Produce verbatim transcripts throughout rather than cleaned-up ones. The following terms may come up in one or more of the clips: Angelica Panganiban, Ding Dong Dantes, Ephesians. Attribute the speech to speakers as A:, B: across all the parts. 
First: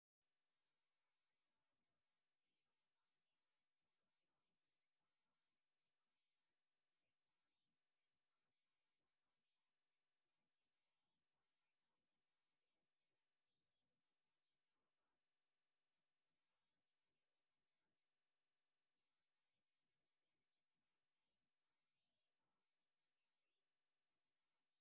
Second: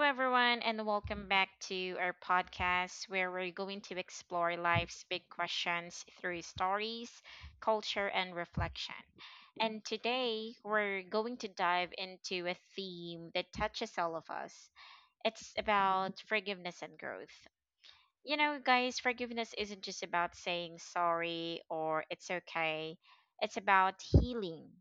A: everyone, and welcome back to our podcast where we're going to explore life's big questions through stories, culture, and reflection. And today, we're going to dive into a theme that touches all of us. It's about forgiveness and growth. You know, guys, forgiveness isn't just about saying sorry or it's okay. It's about healing,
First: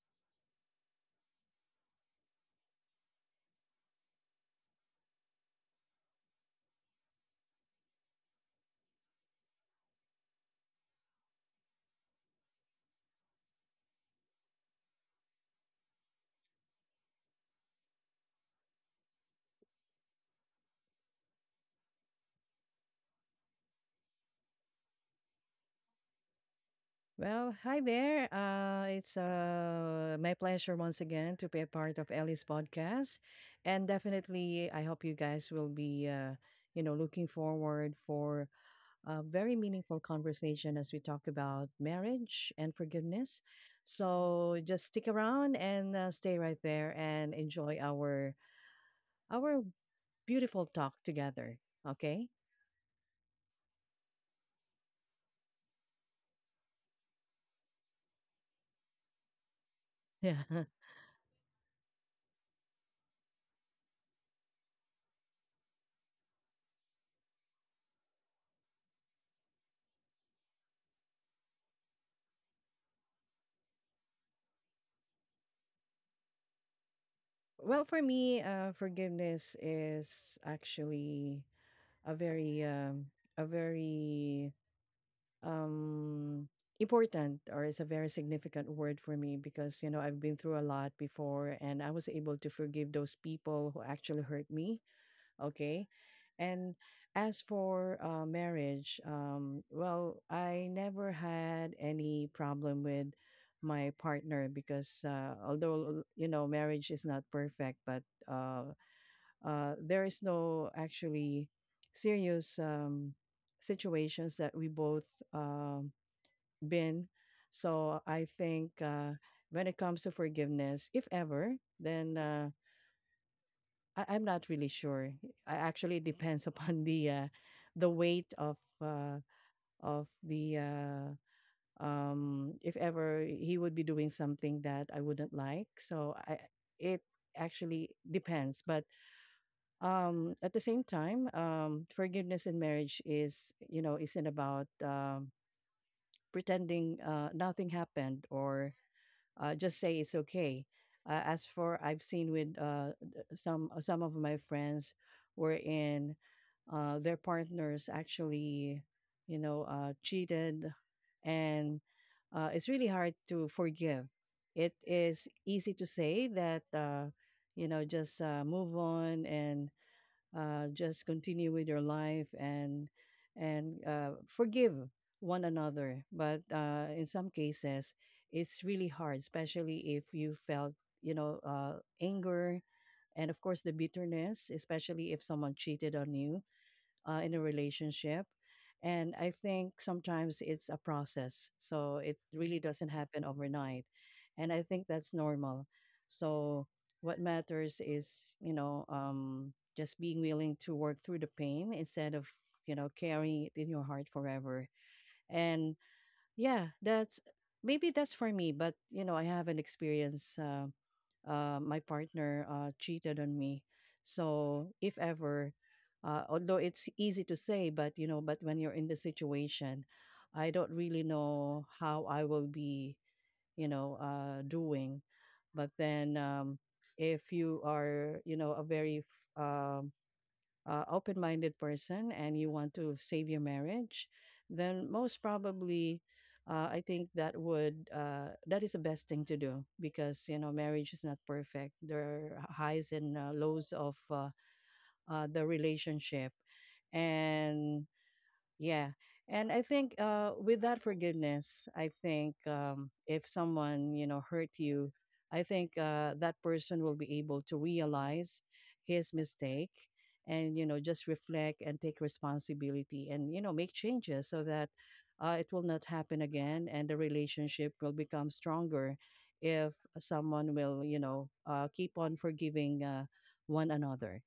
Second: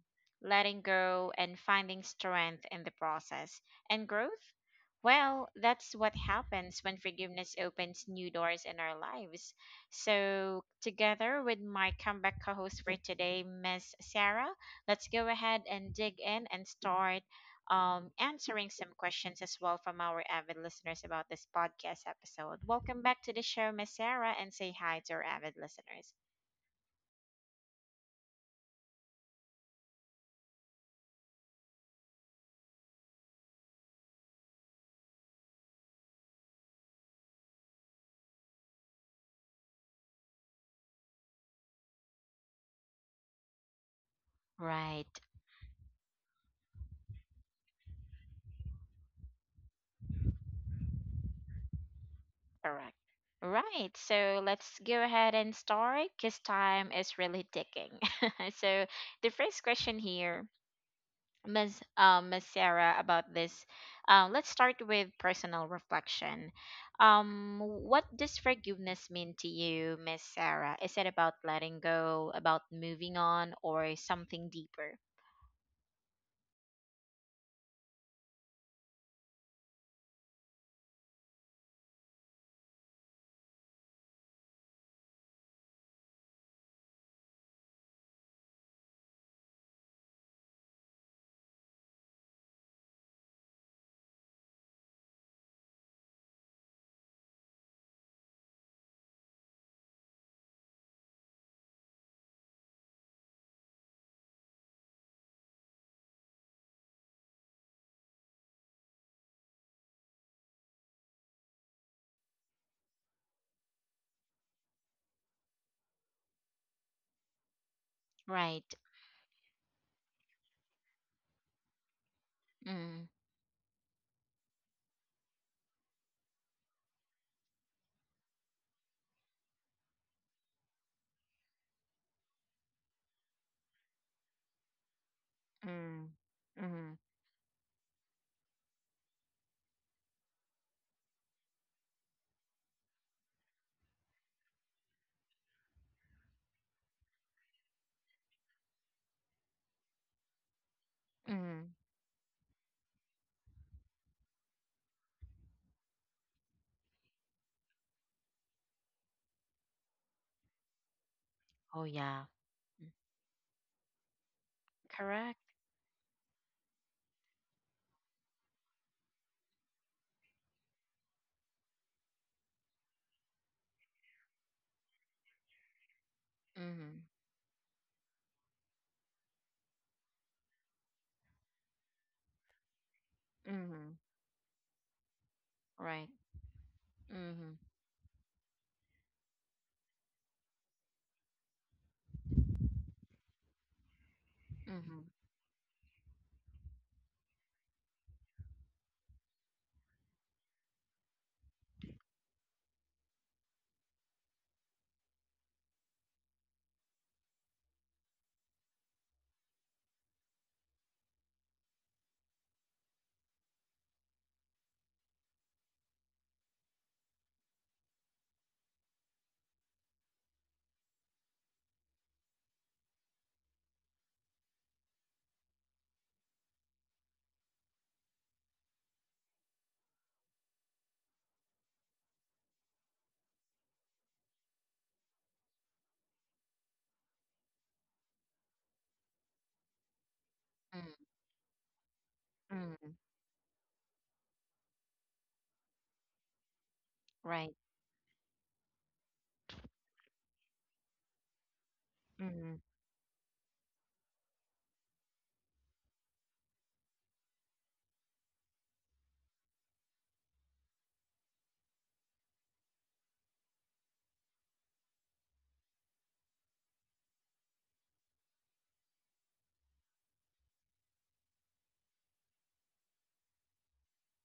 A: letting go, and finding strength in the process. And growth? Well, that's what happens when forgiveness opens new doors in our lives. So, together with my comeback co host for today, Miss Sarah, let's go ahead and dig in and start um, answering some questions as well from our avid listeners about this podcast episode. Welcome back to the show, Miss Sarah, and say hi to our avid listeners.
B: Well, hi there. Uh, it's uh, my pleasure once again to be a part of Ellie's podcast. And definitely, I hope you guys will be, uh, you know, looking forward for a very meaningful conversation as we talk about marriage and forgiveness. So just stick
A: Right.
B: around and uh, stay right there and enjoy our our beautiful talk together. Okay?
A: Correct. Right. So let's go ahead and start because time is really ticking. so the first question
B: Yeah.
A: here. Miss Um, Ms. Sarah, about this. Uh, let's start with personal reflection. Um, what does forgiveness mean to you, Miss Sarah? Is it about letting go, about moving on, or something deeper?
B: Well, for me, uh, forgiveness is actually a very um, a very um, important or is a very significant word for me because you know I've been through a lot before and I was able to forgive those people who actually hurt me. Okay, and as for uh, marriage, um, well, I never had any problem with my partner because uh, although you know marriage is not perfect, but uh, uh, there is no actually serious um, situations that we both um, been. So I think
A: Right.
B: uh, when it comes to forgiveness, if ever, then uh,
A: Mm.
B: I- I'm not really sure. I actually it depends upon the uh, the weight of uh, of the uh, um, if ever he would be doing something that I wouldn't like.
A: Mm,
B: So I it
A: mm,
B: actually depends, but um at the same time um forgiveness in marriage is you know isn't about um pretending uh nothing happened or uh just say it's okay uh, as
A: mm,
B: for I've seen with uh th- some uh, some of my friends wherein uh their partners actually you know uh cheated and
A: oh yeah.
B: uh it's really
A: Mm.
B: hard to forgive. It is
A: Correct.
B: easy to say that uh you know just uh, move on and uh, just continue with your life and and uh, forgive one another. But uh,
A: Mm,
B: in some cases, it's really hard, especially if you felt you know uh, anger and of course the
A: mm,
B: bitterness, especially if someone cheated
A: right.
B: on you uh, in a
A: Mm,
B: relationship. And I think sometimes it's a process. So it really doesn't happen overnight. And I think
A: mm.
B: that's normal. So what matters is, you know, um, just being willing to work through the pain instead of, you know, carrying it in your heart forever. And yeah, that's maybe that's for me, but you know, I haven't experienced uh, uh, my partner uh, cheated on me. So if ever, uh, although it's easy to say, but you know, but when you're in the situation, I don't really know how I will be, you know, uh, doing. But then, um, if you are, you know, a very f- um uh, open-minded person and you want to save your marriage, then most probably, uh, I think that would uh, that is the best thing to do because you know marriage
A: Mm,
B: is not perfect. There are highs
A: mm,
B: and uh, lows of uh, uh, the relationship,
A: right.
B: and yeah. And I think uh, with that forgiveness, I think um, if someone, you know, hurt you, I think uh, that person will be able to realize his mistake and, you know, just reflect and take responsibility and, you know, make changes so that uh, it will not happen again and the relationship will become stronger if someone will, you know, uh, keep on forgiving uh, one another.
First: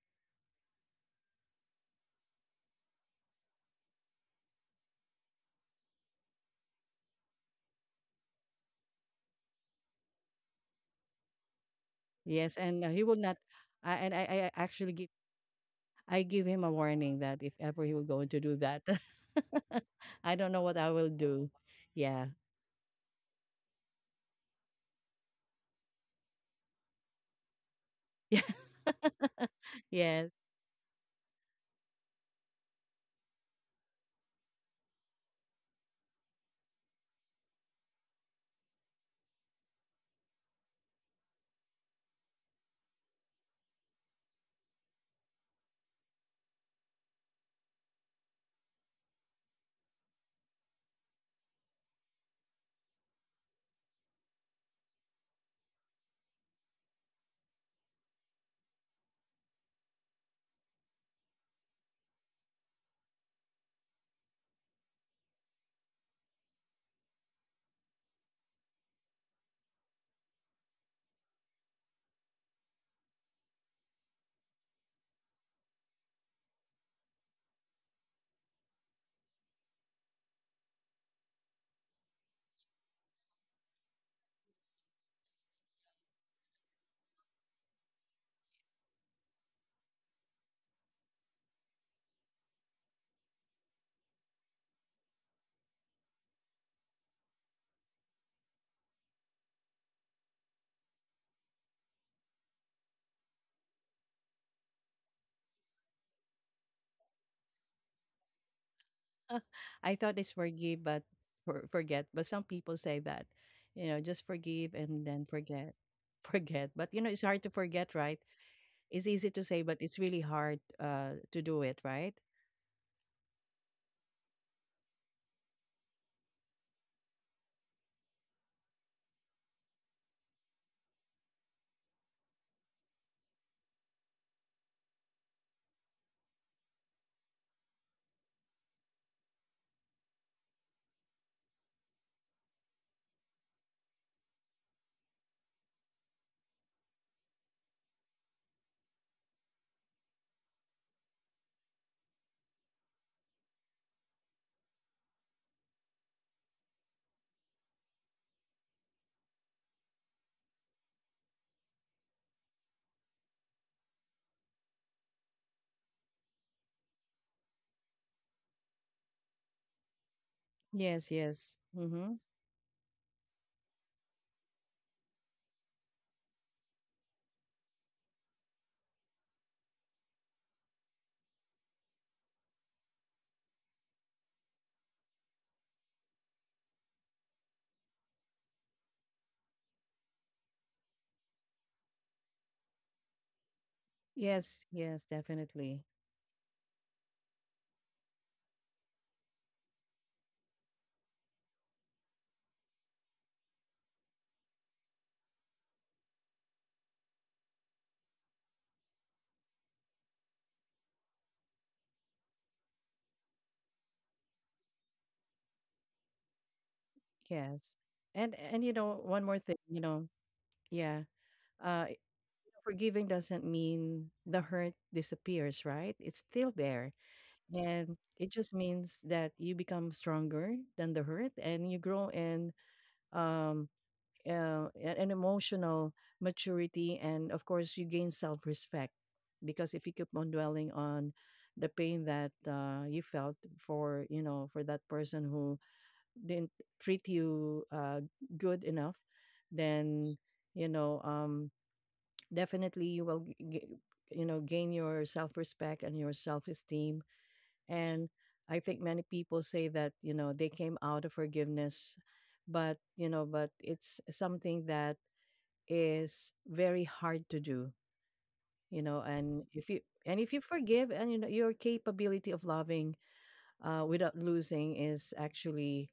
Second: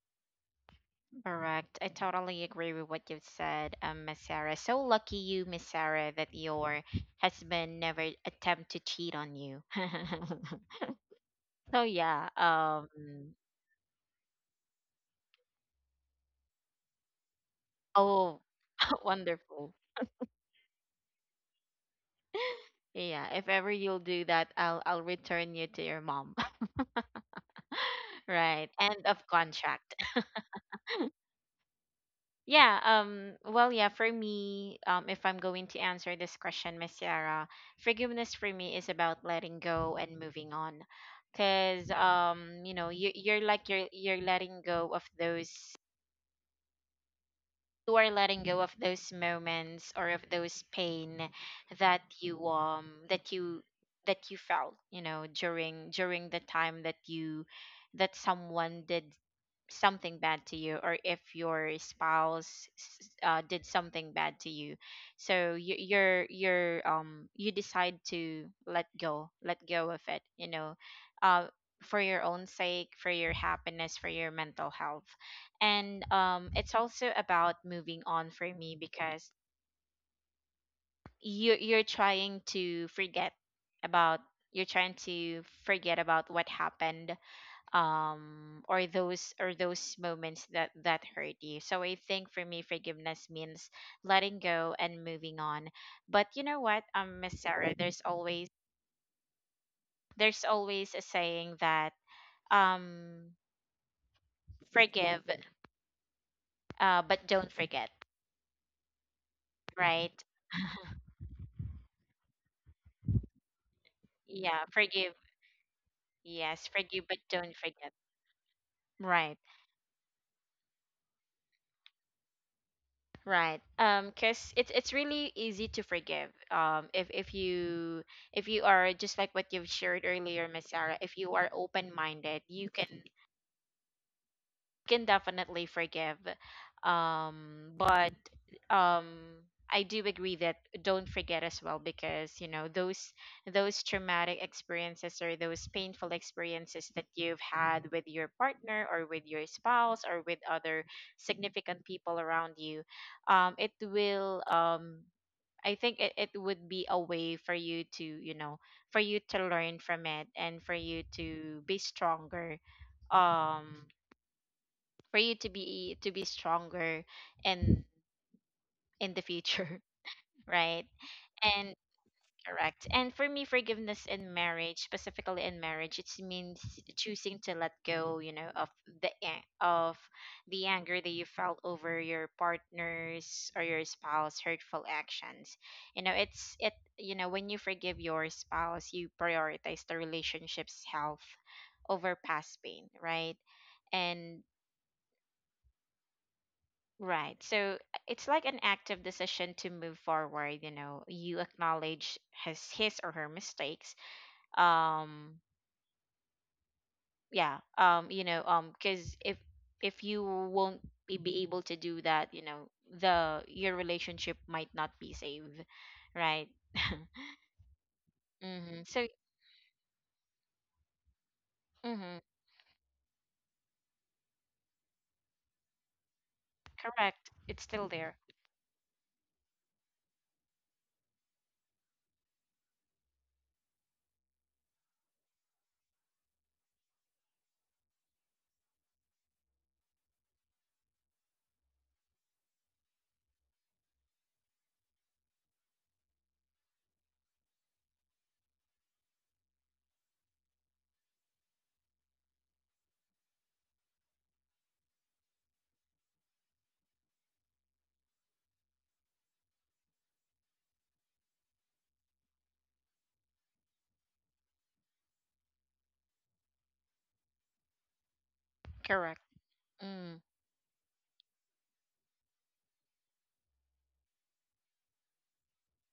A: Correct. I totally agree with what you've said, um, Miss Sarah. So lucky you, Miss Sarah, that your husband never attempt to cheat on you. so yeah,
B: Yes. And uh,
A: um,
B: he will not, I and I, I actually give I give him a warning that if ever he will going to
A: oh,
B: do that,
A: wonderful.
B: I don't know what I will do. Yeah.
A: Yeah, if ever you'll do that, I'll I'll return you to your mom.
B: Yeah.
A: Right. End of contract.
B: Yes.
A: Yeah, um, well, yeah, for me, um, if I'm going to answer this question, Miss Sarah, forgiveness for me is about letting go and moving on. Cause um, you know, you you're like you're you're letting go of those you are letting go of those moments or of those pain that you um that you that you felt, you know, during during the time that you that someone did something bad to you or if your spouse s- uh, did something bad to you so you, you're you're um you decide to let go let go of it, you know, uh, for your own sake, for your happiness, for your mental health. And um, it's also about moving on for me because you you're trying to forget about you're trying to forget about what happened, um, or those or those moments that that hurt you. So I think for me forgiveness means letting go and moving on. But you know what, um Miss Sarah, there's always there's always a saying that, um forgive uh but don't forget,
B: I
A: right?
B: thought it's forgive but for, forget. But some people say that, you know, just
A: Yeah,
B: forgive and
A: forgive.
B: then forget.
A: Yes,
B: Forget. But you
A: forgive
B: know, it's
A: but
B: hard to
A: don't
B: forget,
A: forget,
B: right? It's easy
A: right?
B: to say, but it's really hard uh to do it, right?
A: Right. Um, cause it's it's really easy to forgive. Um, if if you, if you are just like what you've shared earlier, Miss Sarah, if you are open minded, you can can definitely forgive. Um, but um, I do agree that don't forget as well because, you know, those those traumatic experiences or those painful experiences that you've had with your partner or with your spouse or with other significant people around you, um, it will um, I think it, it would be a way for you to you know for you to learn from it and for you to be stronger, um for you to be to be stronger in in the future. Right.
B: Yes, yes.
A: And
B: Mm-hmm.
A: correct, and for me forgiveness in marriage, specifically in marriage, it means choosing to let go, you know, of the a- of the anger that you felt over your partner's or your spouse's hurtful actions. You know, it's it, you know, when you forgive your spouse, you prioritize the relationship's health over past pain, right? And
B: Yes, yes, definitely.
A: right. So it's like an active decision to move forward, you know. You acknowledge his his or her mistakes. Um yeah, um, you know, um, cuz if if you won't be, be able to do that, you know, the your relationship might not be saved, right?
B: Yes. And and you
A: Mhm.
B: know,
A: So
B: one more thing, you know, yeah. Uh
A: mhm,
B: Forgiving doesn't mean the hurt disappears, right? It's still there.
A: correct. It's still
B: And
A: there.
B: it just means that you become stronger than the hurt and you grow in um uh, a- an emotional maturity, and of course you gain self-respect. Because if you keep on dwelling on the pain that uh, you felt for you know for that person who didn't treat you uh, good enough, then you know um definitely you will g- g- you know gain your self-respect and your self-esteem. And I think many people say that you know they came out of forgiveness, but you know but it's something that is very hard to do, you know.
A: Correct.
B: and if you
A: Mm,
B: and if you forgive and you know your capability of loving uh, without losing is actually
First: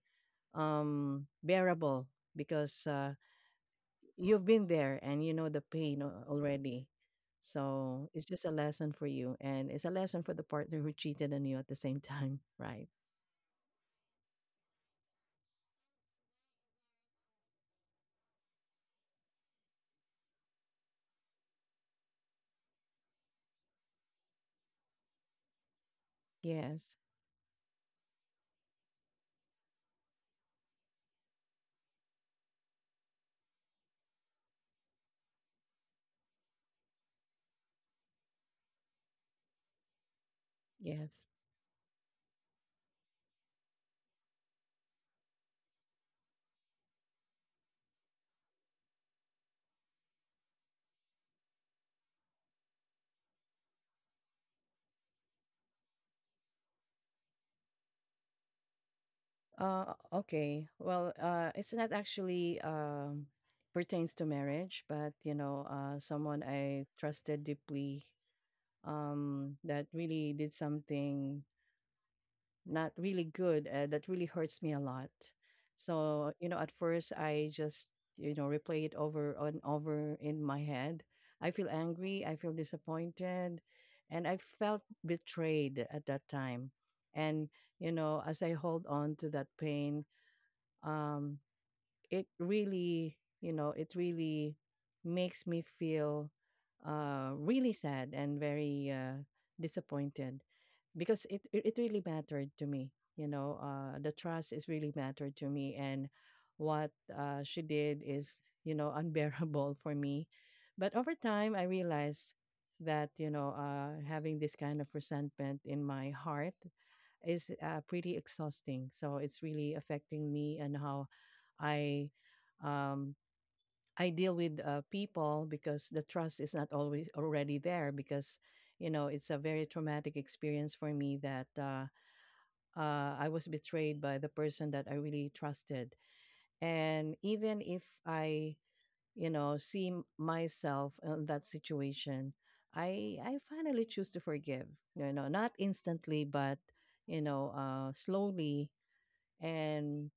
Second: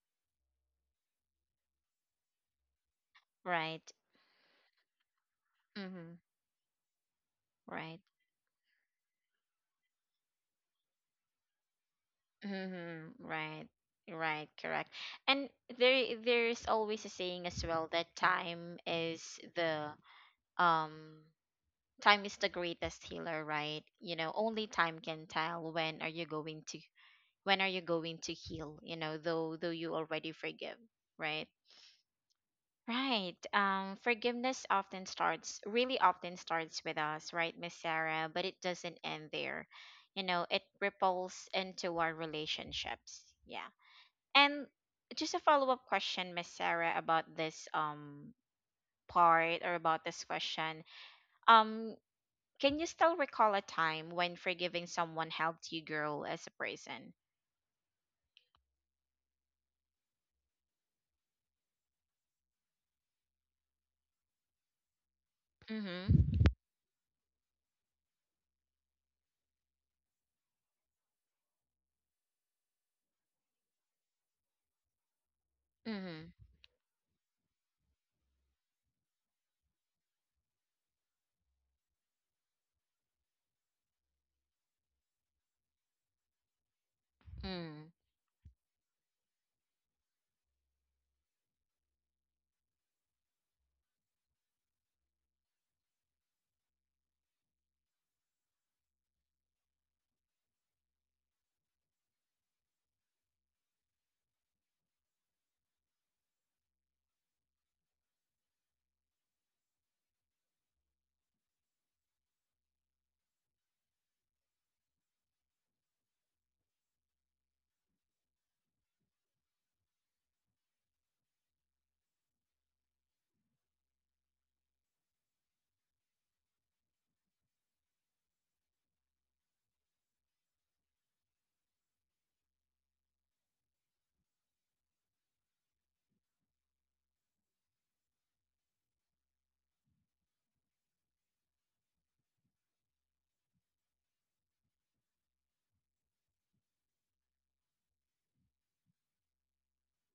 B: um bearable, because uh,
A: right.
B: you've been there and you know the pain
A: Mhm.
B: al- already.
A: Right.
B: So it's just a lesson for you and it's a lesson for the partner who cheated on you at the same time, right?
A: Mhm, right. Right, correct. And there there's always a saying as well that time is the um time is the greatest healer, right? You know, only time can tell when are you going to
B: Yes.
A: when are you going to heal, you know, though though you already forgive, right? Right. Um forgiveness often starts really often starts with us, right, Miss Sarah, but it doesn't end there. You know, it
B: Yes.
A: ripples into our relationships. Yeah. And just a follow up question, Miss Sarah, about this um part or about this question. Um, can you still recall a time when forgiving someone helped you grow as a person?
B: Uh okay. Well, uh it's not actually um pertains to marriage, but you know, uh someone
A: Mm-hmm.
B: I trusted deeply um that really did something not really good and that really hurts me a lot. So
A: Mm-hmm.
B: you know at first I just you know replay it over and over in my head. I feel angry, I feel disappointed, and I felt betrayed at that time. And you know as I hold on to that pain, um it really you know it really makes me feel uh really sad and very uh disappointed, because it it it really mattered to me. You know uh the trust is really mattered to me, and what uh she did is you know unbearable for me. But over time I realized that you know uh having this kind of resentment in my heart is uh, pretty exhausting. So it's really affecting me and how I um I deal with uh, people, because the trust is not always already there because you know it's a very traumatic experience for me that uh, uh, I was betrayed by the person that I really trusted, and even if I you know see m- myself in that situation, I I finally choose to forgive. You know, not instantly, but you know, uh, slowly, and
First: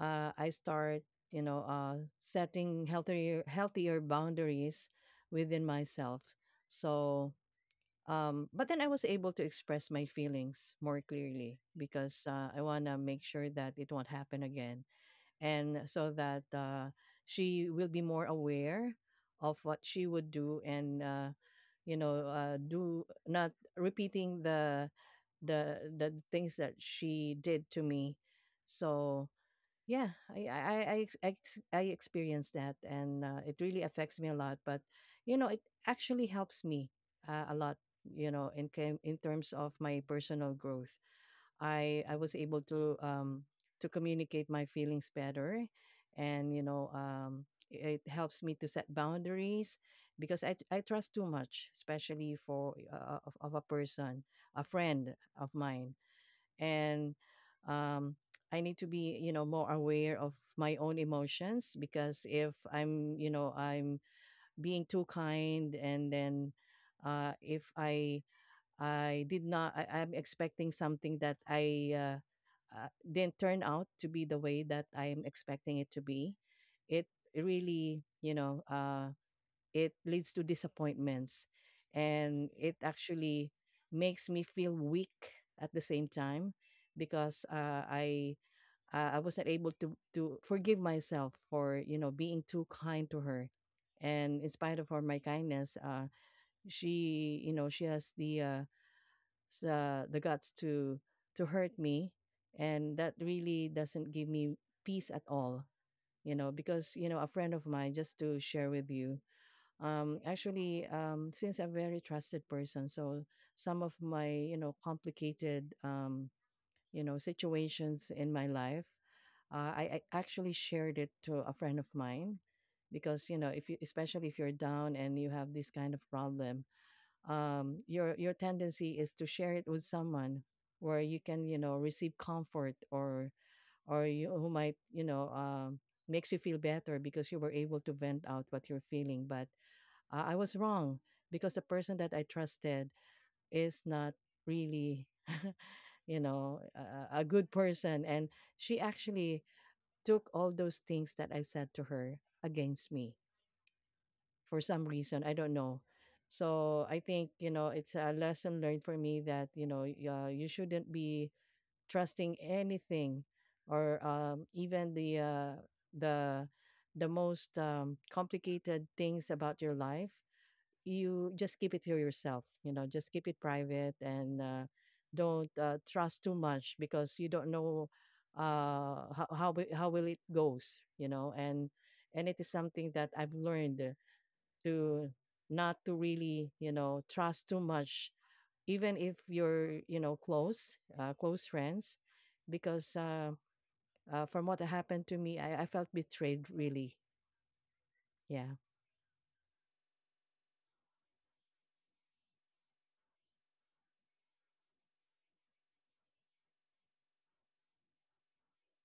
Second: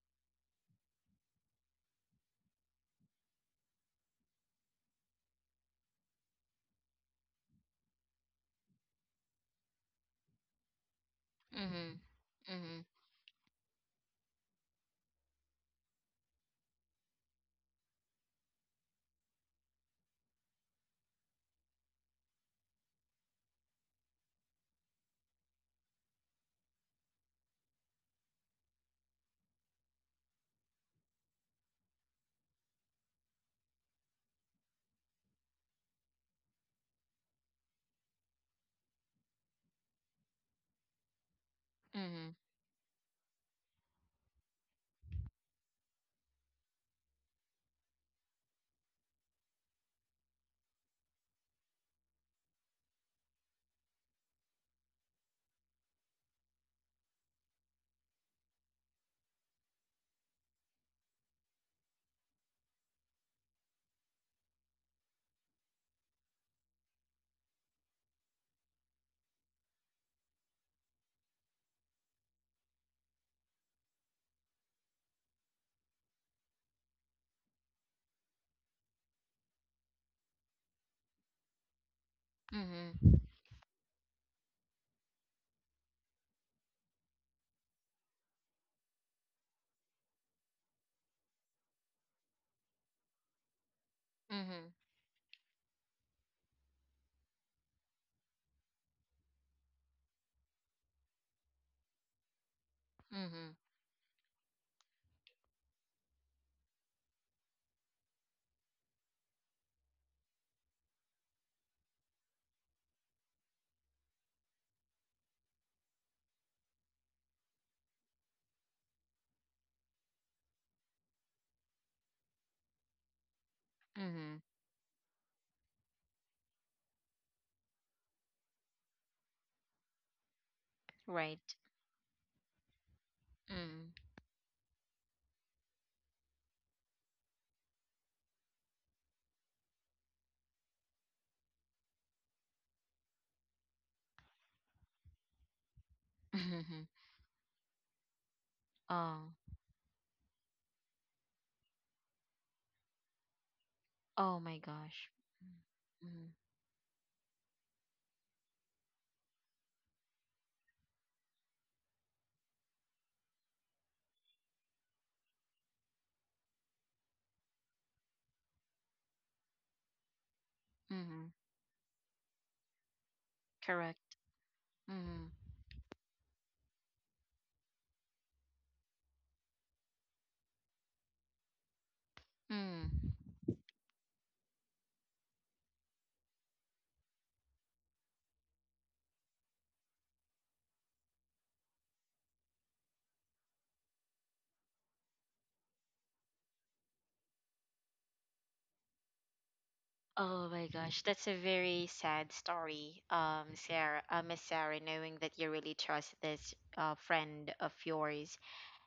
B: uh, I start, you know, uh, setting healthier healthier boundaries within myself. So, um, but then I was able to express my feelings more clearly
A: Mm-hmm.
B: because uh, I
A: Mm-hmm.
B: want to make sure that it won't happen again, and so that uh, she will be more aware of what she would do. And. Uh, you know, uh, do not repeating the the the things that she did to me. So yeah, I I I I ex- I ex- I experienced that, and uh, it really affects me a lot. But you know, it actually helps me uh, a lot. You know, in cam- in terms of my personal growth, I I
A: Mm-hmm.
B: was able to um to communicate my feelings better, and you know, um, it helps me to set boundaries because I I trust too much, especially for uh, of, of a person, a friend of mine. And um, I need to be, you know, more aware of my own emotions because if I'm, you know, I'm being too kind, and then uh, if I I did not I, I'm expecting something that I uh, uh, didn't turn out to be the way that I'm expecting it to be, it really, you know, uh, it leads to disappointments, and it
A: Mm-hmm.
B: actually makes me feel weak at the same time because uh, I uh, I wasn't able to to forgive myself for you know being too kind to her, and
A: Mm-hmm.
B: in
A: Mm-hmm.
B: spite of all my kindness, uh, she you know she has the uh, s- uh, the guts to to hurt me, and that
A: Mm-hmm.
B: really doesn't give me peace at all. You know, because you know a friend of mine, just to share with you, um, actually, um, since I'm a very trusted person, so some of my you know complicated um, you know situations in my life, uh, I, I actually shared it to a friend of mine, because you know if you, especially
A: Mm-hmm.
B: if you're down and you have this kind of problem, um, your your tendency is to share it with someone where you can
A: Right.
B: you know receive comfort or or you who might you know um, makes you feel better, because you were able to vent out what you're feeling. But uh, I was wrong because the person that I trusted is not really, you know,
A: Mm-hmm.
B: a, a good person. And she
A: Oh.
B: actually took all those things that I said to her against me
A: Oh my
B: for some
A: gosh.
B: reason. I don't know.
A: Mm-hmm.
B: So I think, you know, it's a lesson learned for me that, you know, y- uh, you shouldn't be trusting anything or um, even the, uh, the, the most um, complicated things about your life.
A: Mm-hmm.
B: You just keep it to yourself, you know, just keep it private.
A: Correct.
B: And uh,
A: Mm-hmm.
B: don't uh, trust too much because you don't know uh how how, wi- how will it goes, you know. And and it is
A: Mm.
B: something that I've learned, uh, to not to really, you know, trust too much, even if you're, you know, close uh, close friends. Because uh, uh from what happened to me, I, I felt betrayed, really. Yeah.
A: Oh my gosh, that's a very sad story, um, Sarah, uh, Miss Sarah, knowing that you really trust this uh, friend of yours.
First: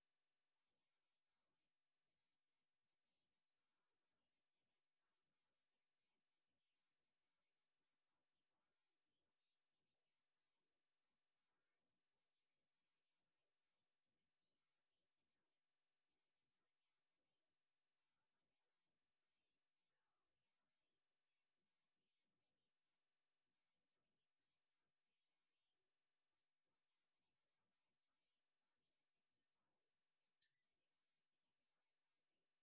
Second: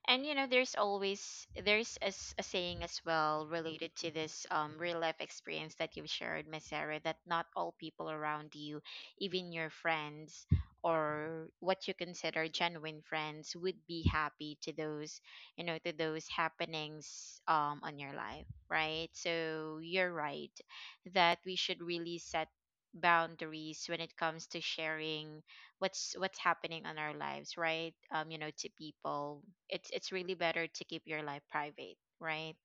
A: And you know, there's always there's a, s- a saying as well related to this um real life experience that you've shared, Miss Sarah, that not all people around you, even your friends or what you consider genuine friends, would be happy to those, you know, to those happenings um on your life, right? So you're right that we should really set boundaries when it comes to sharing what's what's happening on our lives, right? um you know, to people, it's it's really better to keep your life private, right?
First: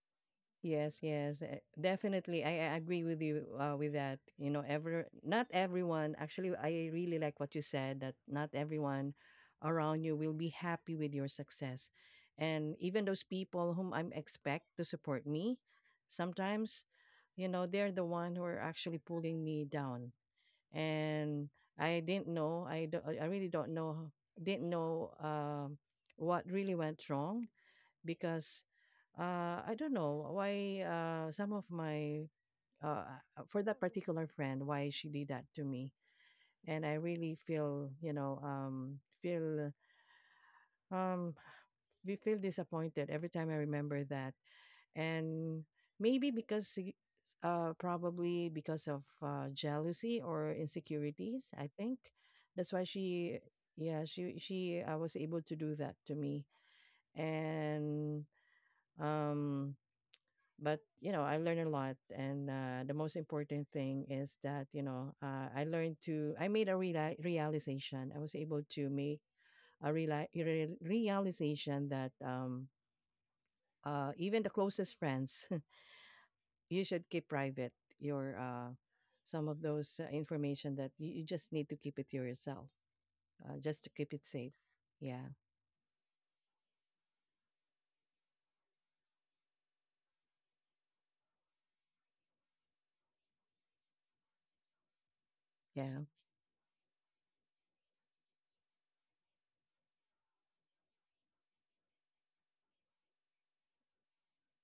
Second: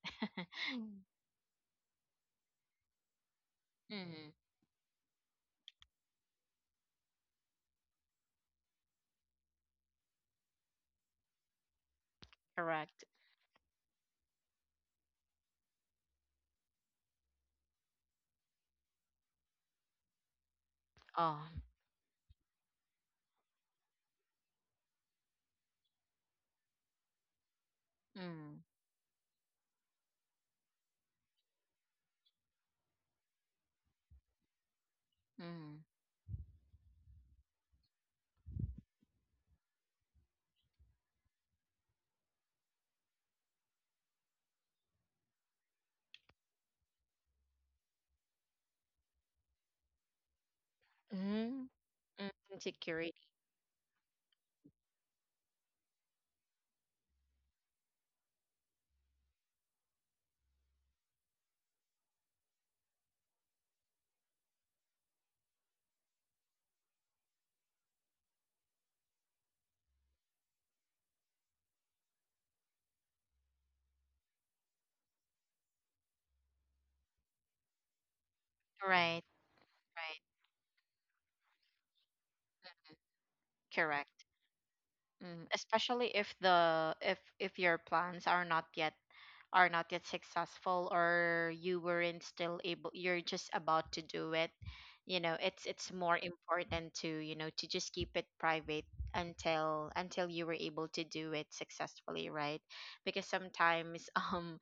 B: Yes, yes, eh, definitely. I, I agree with you uh, with that.
A: Mm-hmm.
B: You know, ever not everyone. Actually, I really like what you said, that not everyone around you will be happy with your success, and even
A: Correct.
B: those people whom I'm expect to support me, sometimes, you know, they're the one who are actually pulling me down.
A: Oh.
B: And I didn't know. I do, I really don't know. Didn't know um, what really went wrong.
A: Mm.
B: Because uh, I don't know why, uh, some of my uh, uh, for that particular friend, why she did that to
A: Mm.
B: me. And I really feel, you know, um, feel um, we feel disappointed every time I remember that. And maybe because y- uh, probably because of uh, jealousy or insecurities, I
A: Mm.
B: think
A: Mm,
B: that's why
A: insecurity.
B: she yeah she she uh, was able to do that to me. And um but you know, I learned a lot. And uh, the most important thing is that, you know, uh, I learned to I made a reali- realization. I was able to make a reali- re- realization that, um, uh, even the closest friends, you should keep private your uh,
A: Right.
B: some of those uh,
A: Right.
B: information that you, you just need to keep it to yourself, uh, just to keep
A: Correct.
B: it safe. Yeah.
A: Mm. Especially if the if if your plans are not yet are not yet successful or you weren't still able, you're just about to do it, you know, it's it's
B: Yeah.
A: more important to, you know, to just keep it private until until you were able to do it successfully, right? Because sometimes um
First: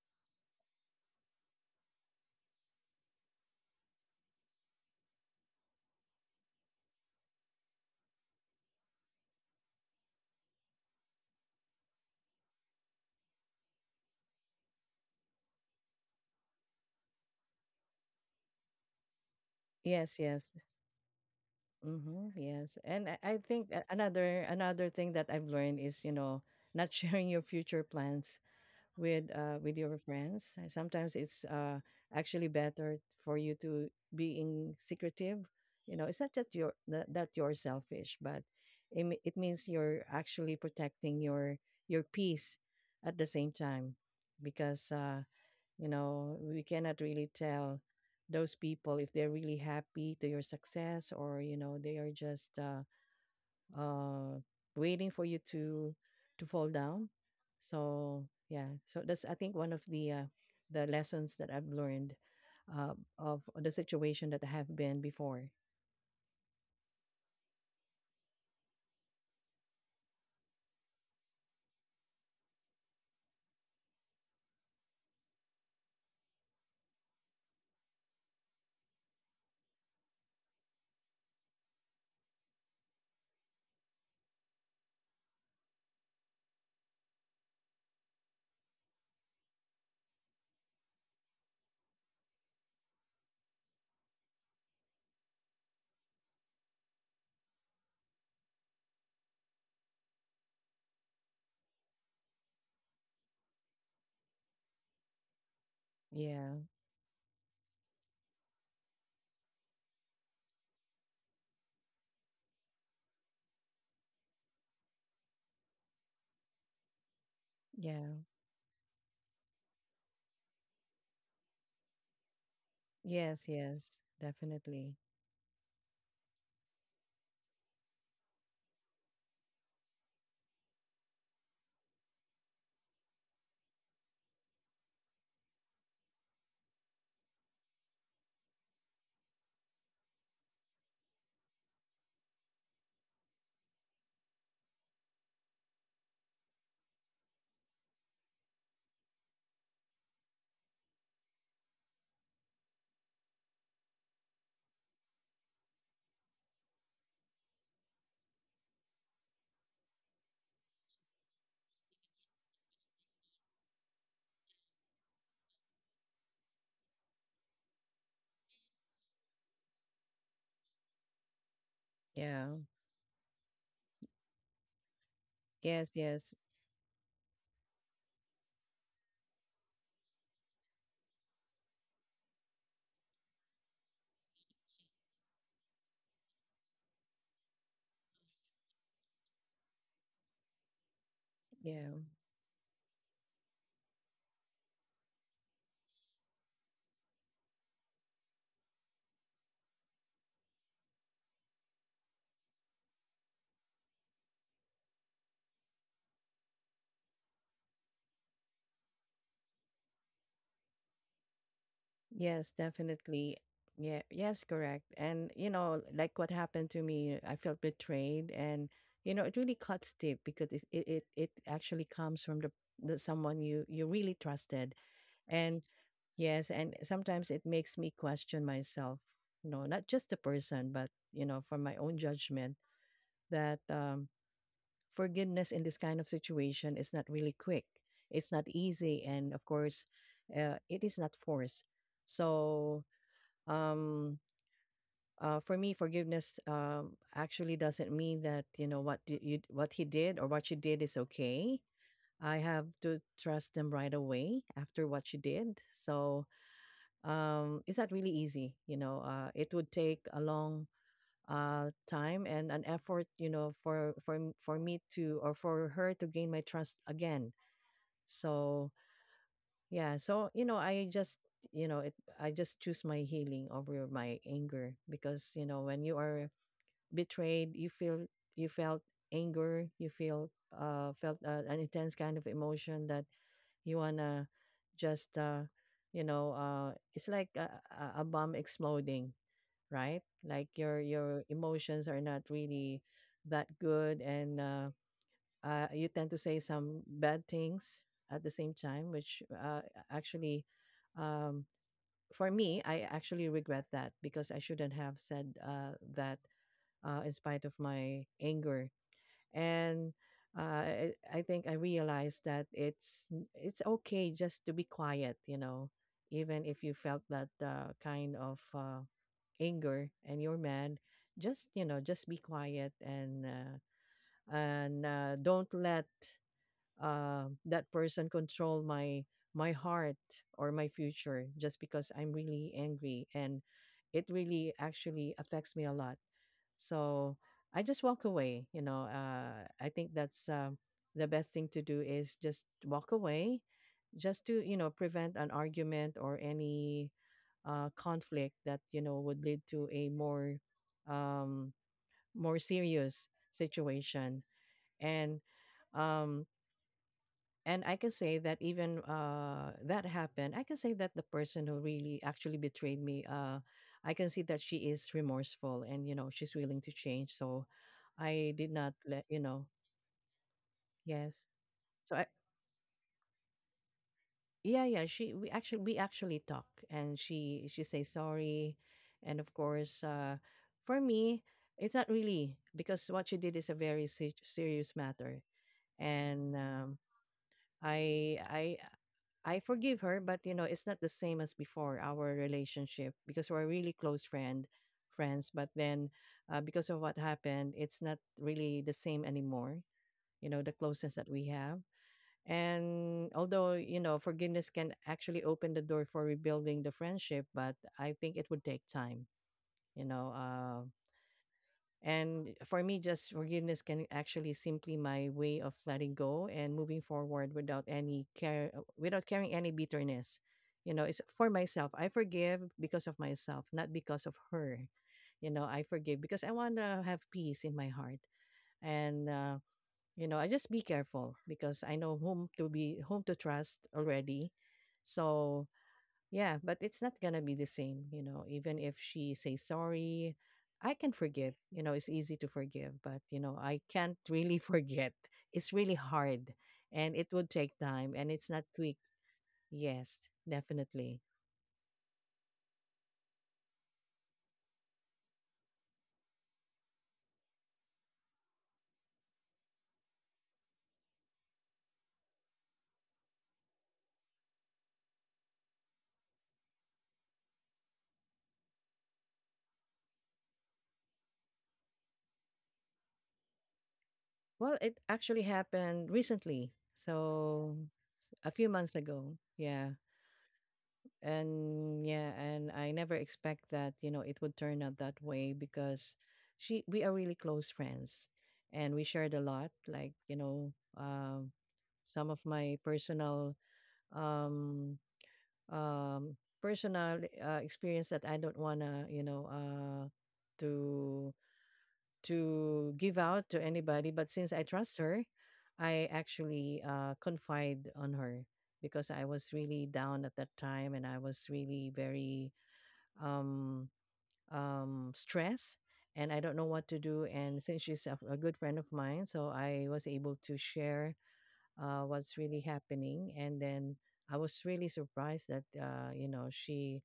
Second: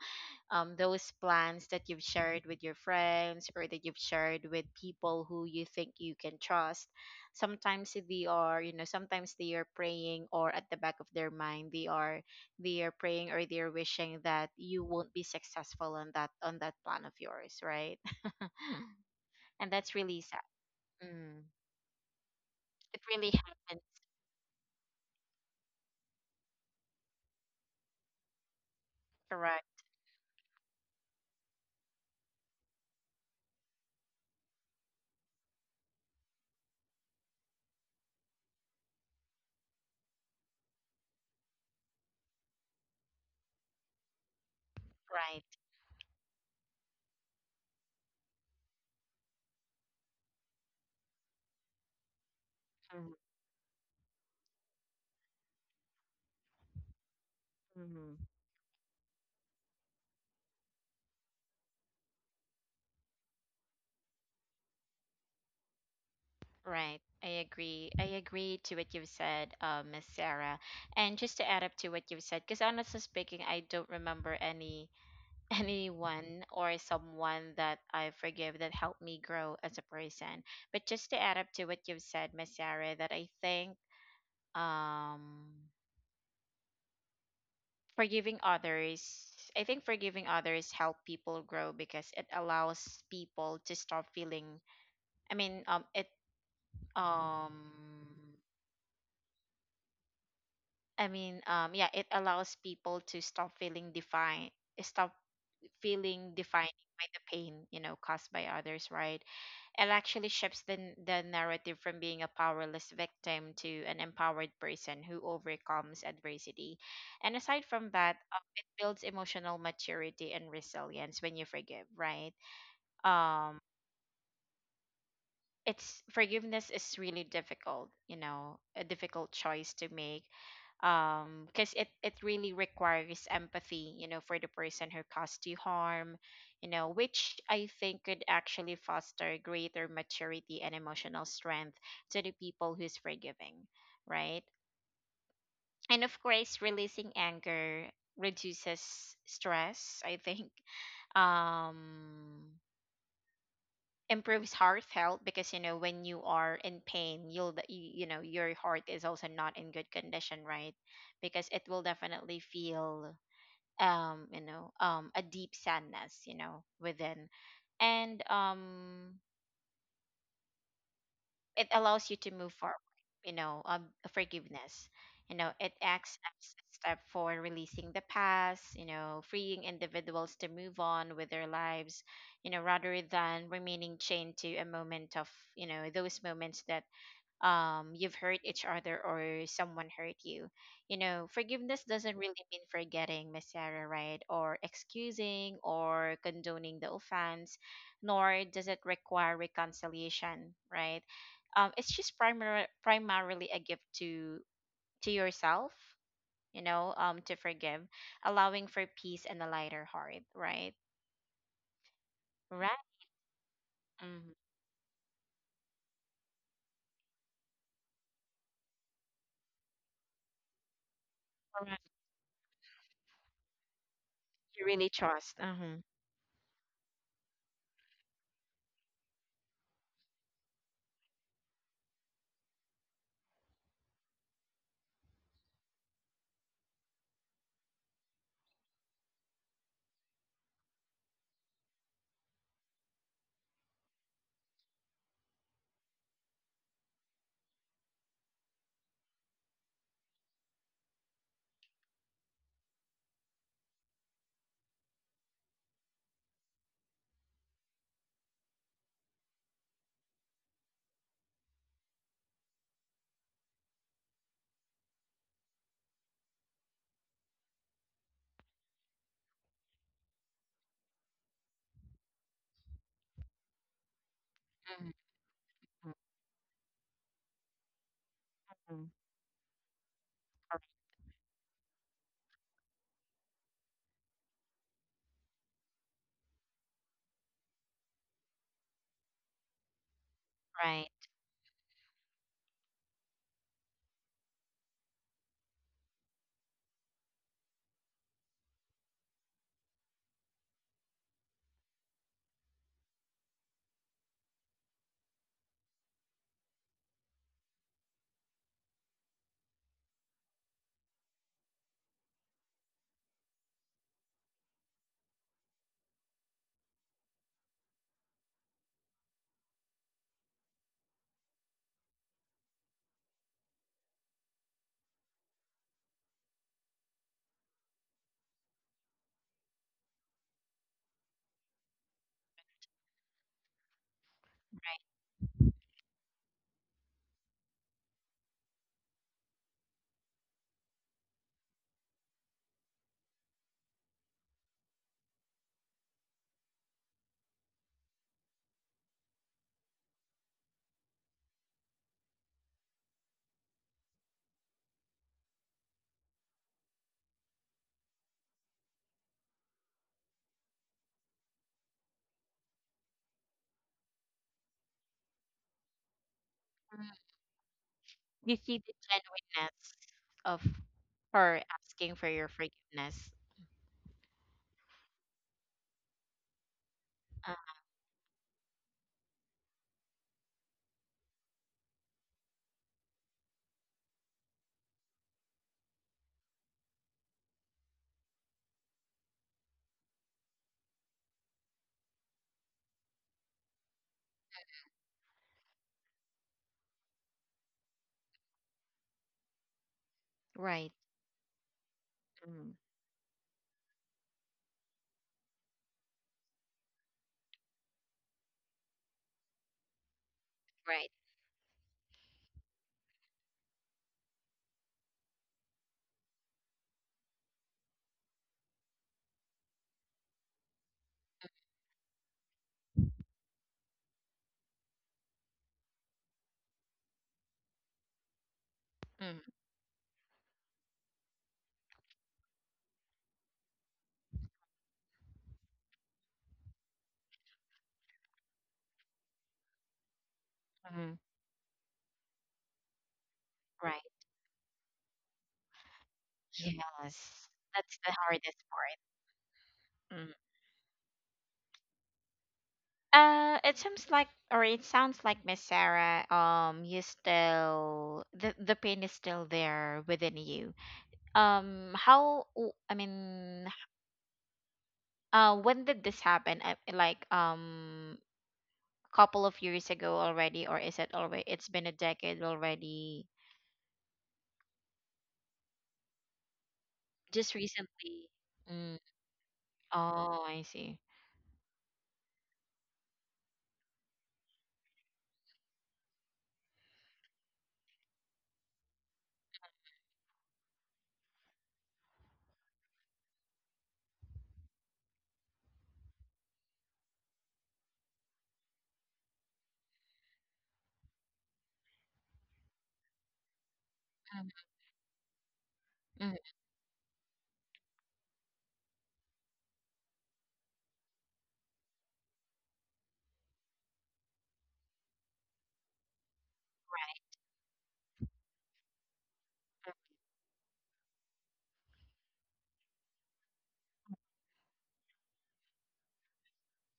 A: um, those plans that you've shared with your friends or that you've shared with people who you think you can trust, sometimes they are, you know, sometimes they are praying or at the back of their mind they are, they are praying or they are wishing that you won't be successful on that on that plan of yours, right? And that's
B: Yes,
A: really sad.
B: yes.
A: Mm.
B: Mm-hmm, yes.
A: It
B: And I,
A: really
B: I think
A: happens.
B: a- another another thing that I've learned is, you know, not sharing your future plans with uh with
A: Correct.
B: your friends. And sometimes it's uh actually better for you to being secretive. You know, it's not that you're that, that you're selfish, but it, me- it means you're actually protecting your your peace at the same time. Because uh
A: Right.
B: you know, we cannot really tell those people if they're really happy to your success, or you know, they are just uh, uh, waiting for you to to fall down. So
A: Mm-hmm.
B: yeah, so that's, I think, one of the uh, the lessons that I've learned, uh, of the situation that I have been before.
A: Right. I agree. I agree to what you've said, uh, Miss Sarah. And just to add up to what you've said, because honestly speaking, I don't remember any anyone or someone that I forgive that helped me grow as a person. But just to add up to what you've said, Miss Sarah, that I think um forgiving others, I think forgiving others help people grow because it allows people to stop feeling I mean um it um I mean, um, yeah, it allows people to stop feeling defined, stop feeling
B: Yeah,
A: defined by the pain, you know, caused by others, right? It actually shifts the n- the narrative from being a powerless victim to an empowered person who overcomes adversity. And aside from that,
B: yeah,
A: um, it builds emotional maturity and resilience when you forgive, right?
B: yes,
A: Um,
B: yes, definitely.
A: it's forgiveness is really difficult, you know, a difficult choice to make, um because it it really requires empathy, you know, for the person who caused you harm, you know, which I think could actually foster greater maturity and emotional strength to the people who's forgiving, right? And of course releasing anger reduces stress, I think, um improves heartfelt because, you know, when you are in pain you'll d- y- you know your heart is also not in good condition, right? Because it will definitely feel, um you know, um, a deep sadness, you know, within. And um, it allows you to
B: Yeah,
A: move forward, you know, um, forgiveness, you know, it
B: yes,
A: acts
B: yes,
A: as a step for releasing the past, you know, freeing individuals to move on with their lives, you know, rather than remaining chained to a moment of, you know, those moments that, um, you've hurt each other or someone hurt you. You know, forgiveness
B: yeah.
A: doesn't really mean forgetting, Miss Sarah, right? Or excusing or condoning the offense, nor does it require reconciliation, right? um it's just primar- primarily a gift to to yourself, you know, um, to forgive, allowing for peace and a lighter heart, right?
B: Yes,
A: Right.
B: definitely. Yeah,
A: Mm-hmm.
B: yes, correct. And you know, like what happened to me, I felt betrayed. And you know, it really cuts deep because it it it, it actually comes from the, the someone you you really
A: You
B: trusted.
A: really trust.
B: And
A: Uh-huh.
B: yes, and sometimes it makes me question myself, you know, not just the person, but you know, for my own judgment. That um, forgiveness in this kind of situation is not really quick. It's not easy, and of course, uh, it is not forced. So um uh, for me, forgiveness um actually doesn't mean that, you know, what d- you what he did or what she did is okay. I have to trust them right away after what she did. So um it's not really easy, you know. Uh it would take a long uh time and an effort, you know, for for m- for me to, or for her to, gain my trust again. So yeah, so you know, I just, you know, it I just choose my healing over my anger.
A: Mhm.
B: Because you know, when you are betrayed, you feel you felt
A: Mhm.
B: anger. You feel uh felt uh, an intense kind of emotion that you wanna just uh you know, uh it's like a, a a bomb exploding, right? Like your
A: Right.
B: your emotions are not really that good. And uh, uh you tend to say some bad things at the same time, which uh actually, um, for me, I actually regret that because I shouldn't have said uh that, uh, in spite of my anger. And uh, I, I think I realized that it's it's okay just to be quiet, you know, even if you felt that uh, kind of uh, anger and you're mad. Just you know, just be quiet, and uh, and uh, don't let uh, that person control my my heart or my future just because I'm really angry. And it really actually affects me a lot. So I just walk away. You know, uh, I think that's um, the best thing to do is just walk away, just to, you know, prevent an argument or any uh, conflict that, you know, would lead to a more um, more serious situation. And um, and I can say that even uh, that happened, I can say that the person who really actually betrayed me, uh, I can see that she is remorseful and, you know, she's willing to
A: Right.
B: change. So I
A: You
B: did
A: see the
B: not let, you know,
A: genuineness of
B: yes.
A: her
B: So
A: asking
B: I,
A: for your forgiveness.
B: yeah, yeah, she, we actually, we actually talk, and
A: Uh,
B: she, she say sorry. And of course, uh, for me, it's not really because what she did is a very se- serious matter. And um, I I I forgive her, but you know, it's not the same as before, our relationship, because we're really close friend friends. But then, uh, because of what happened, it's not really the same anymore. You know, the
A: right.
B: closeness that we have,
A: Mm,
B: and although you know, forgiveness can actually open the door for rebuilding the friendship, but I think it would take time. You know, uh,
A: right.
B: and for me, just forgiveness can actually simply my way of letting go and moving forward without any care, uh, without carrying any bitterness. You know, it's for myself. I forgive because of myself, not because of her. You know, I forgive because I want to have peace in my heart. And,
A: Mm,
B: uh, you know, I just be careful because I know whom to be, whom to trust already. So yeah, but it's not gonna be the same, you know, even if she says sorry, I can
A: mm,
B: forgive. You know, it's easy to forgive, but you know, I
A: right.
B: can't really forget. It's really hard, and it would
A: Yes.
B: take
A: That's
B: time,
A: the
B: and it's not
A: hardest
B: quick.
A: part.
B: Yes,
A: Mm.
B: definitely.
A: Uh, it seems like, or it sounds like, Miss Sarah, um, you still the the pain is still there within you. Um, how? w- I mean, uh, when did this happen? Uh, Like, um, couple of years ago already, or is it already? It's been a decade already.
B: Well, it actually happened recently.
A: Just
B: So
A: recently.
B: s- a few months
A: Mm.
B: ago. Yeah.
A: Oh, I see.
B: And yeah, and I never expect that, you know, it would turn out that way. Because she we are really close friends, and we shared a lot, like you know, um some of my personal, um um personal uh, experience that I don't want to, you know, uh to to give out to anybody. But since
A: Mm,
B: I trust her, I
A: mm, mm,
B: actually uh, confide on her, because I was really down at that time, and I was really very um, um, stressed, and I don't know what to do. And since she's a, a good friend of mine, so I was able to share uh, what's really happening. And then I was really surprised that, uh, you know, she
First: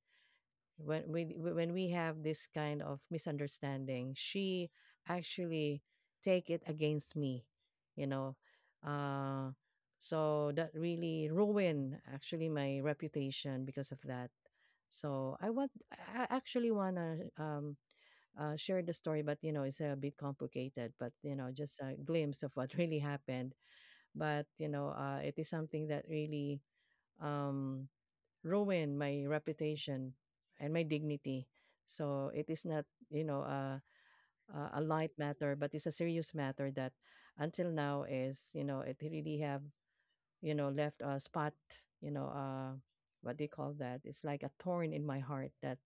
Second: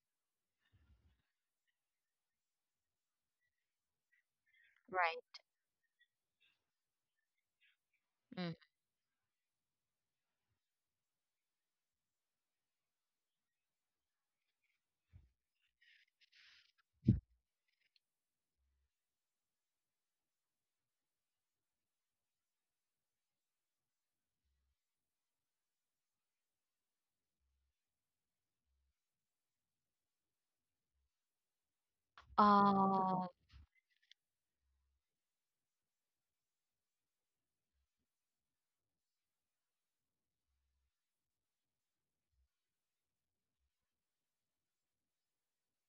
B: when we when we have this kind of misunderstanding, she
A: right.
B: actually take it against me, you know.
A: Mm.
B: Uh so that really ruined actually my reputation because of that. So i want i I actually want to um uh, share the story, but you know, it's a bit complicated, but you know, just a glimpse of what really happened. But you know, uh, it is something that really um ruin my reputation and my dignity. So it is not, you
A: Oh,
B: know, a a a light matter, but it's a serious matter that until now is, you know, it really have, you know, left a spot, you know, uh, what do you call that? It's like a thorn in my heart that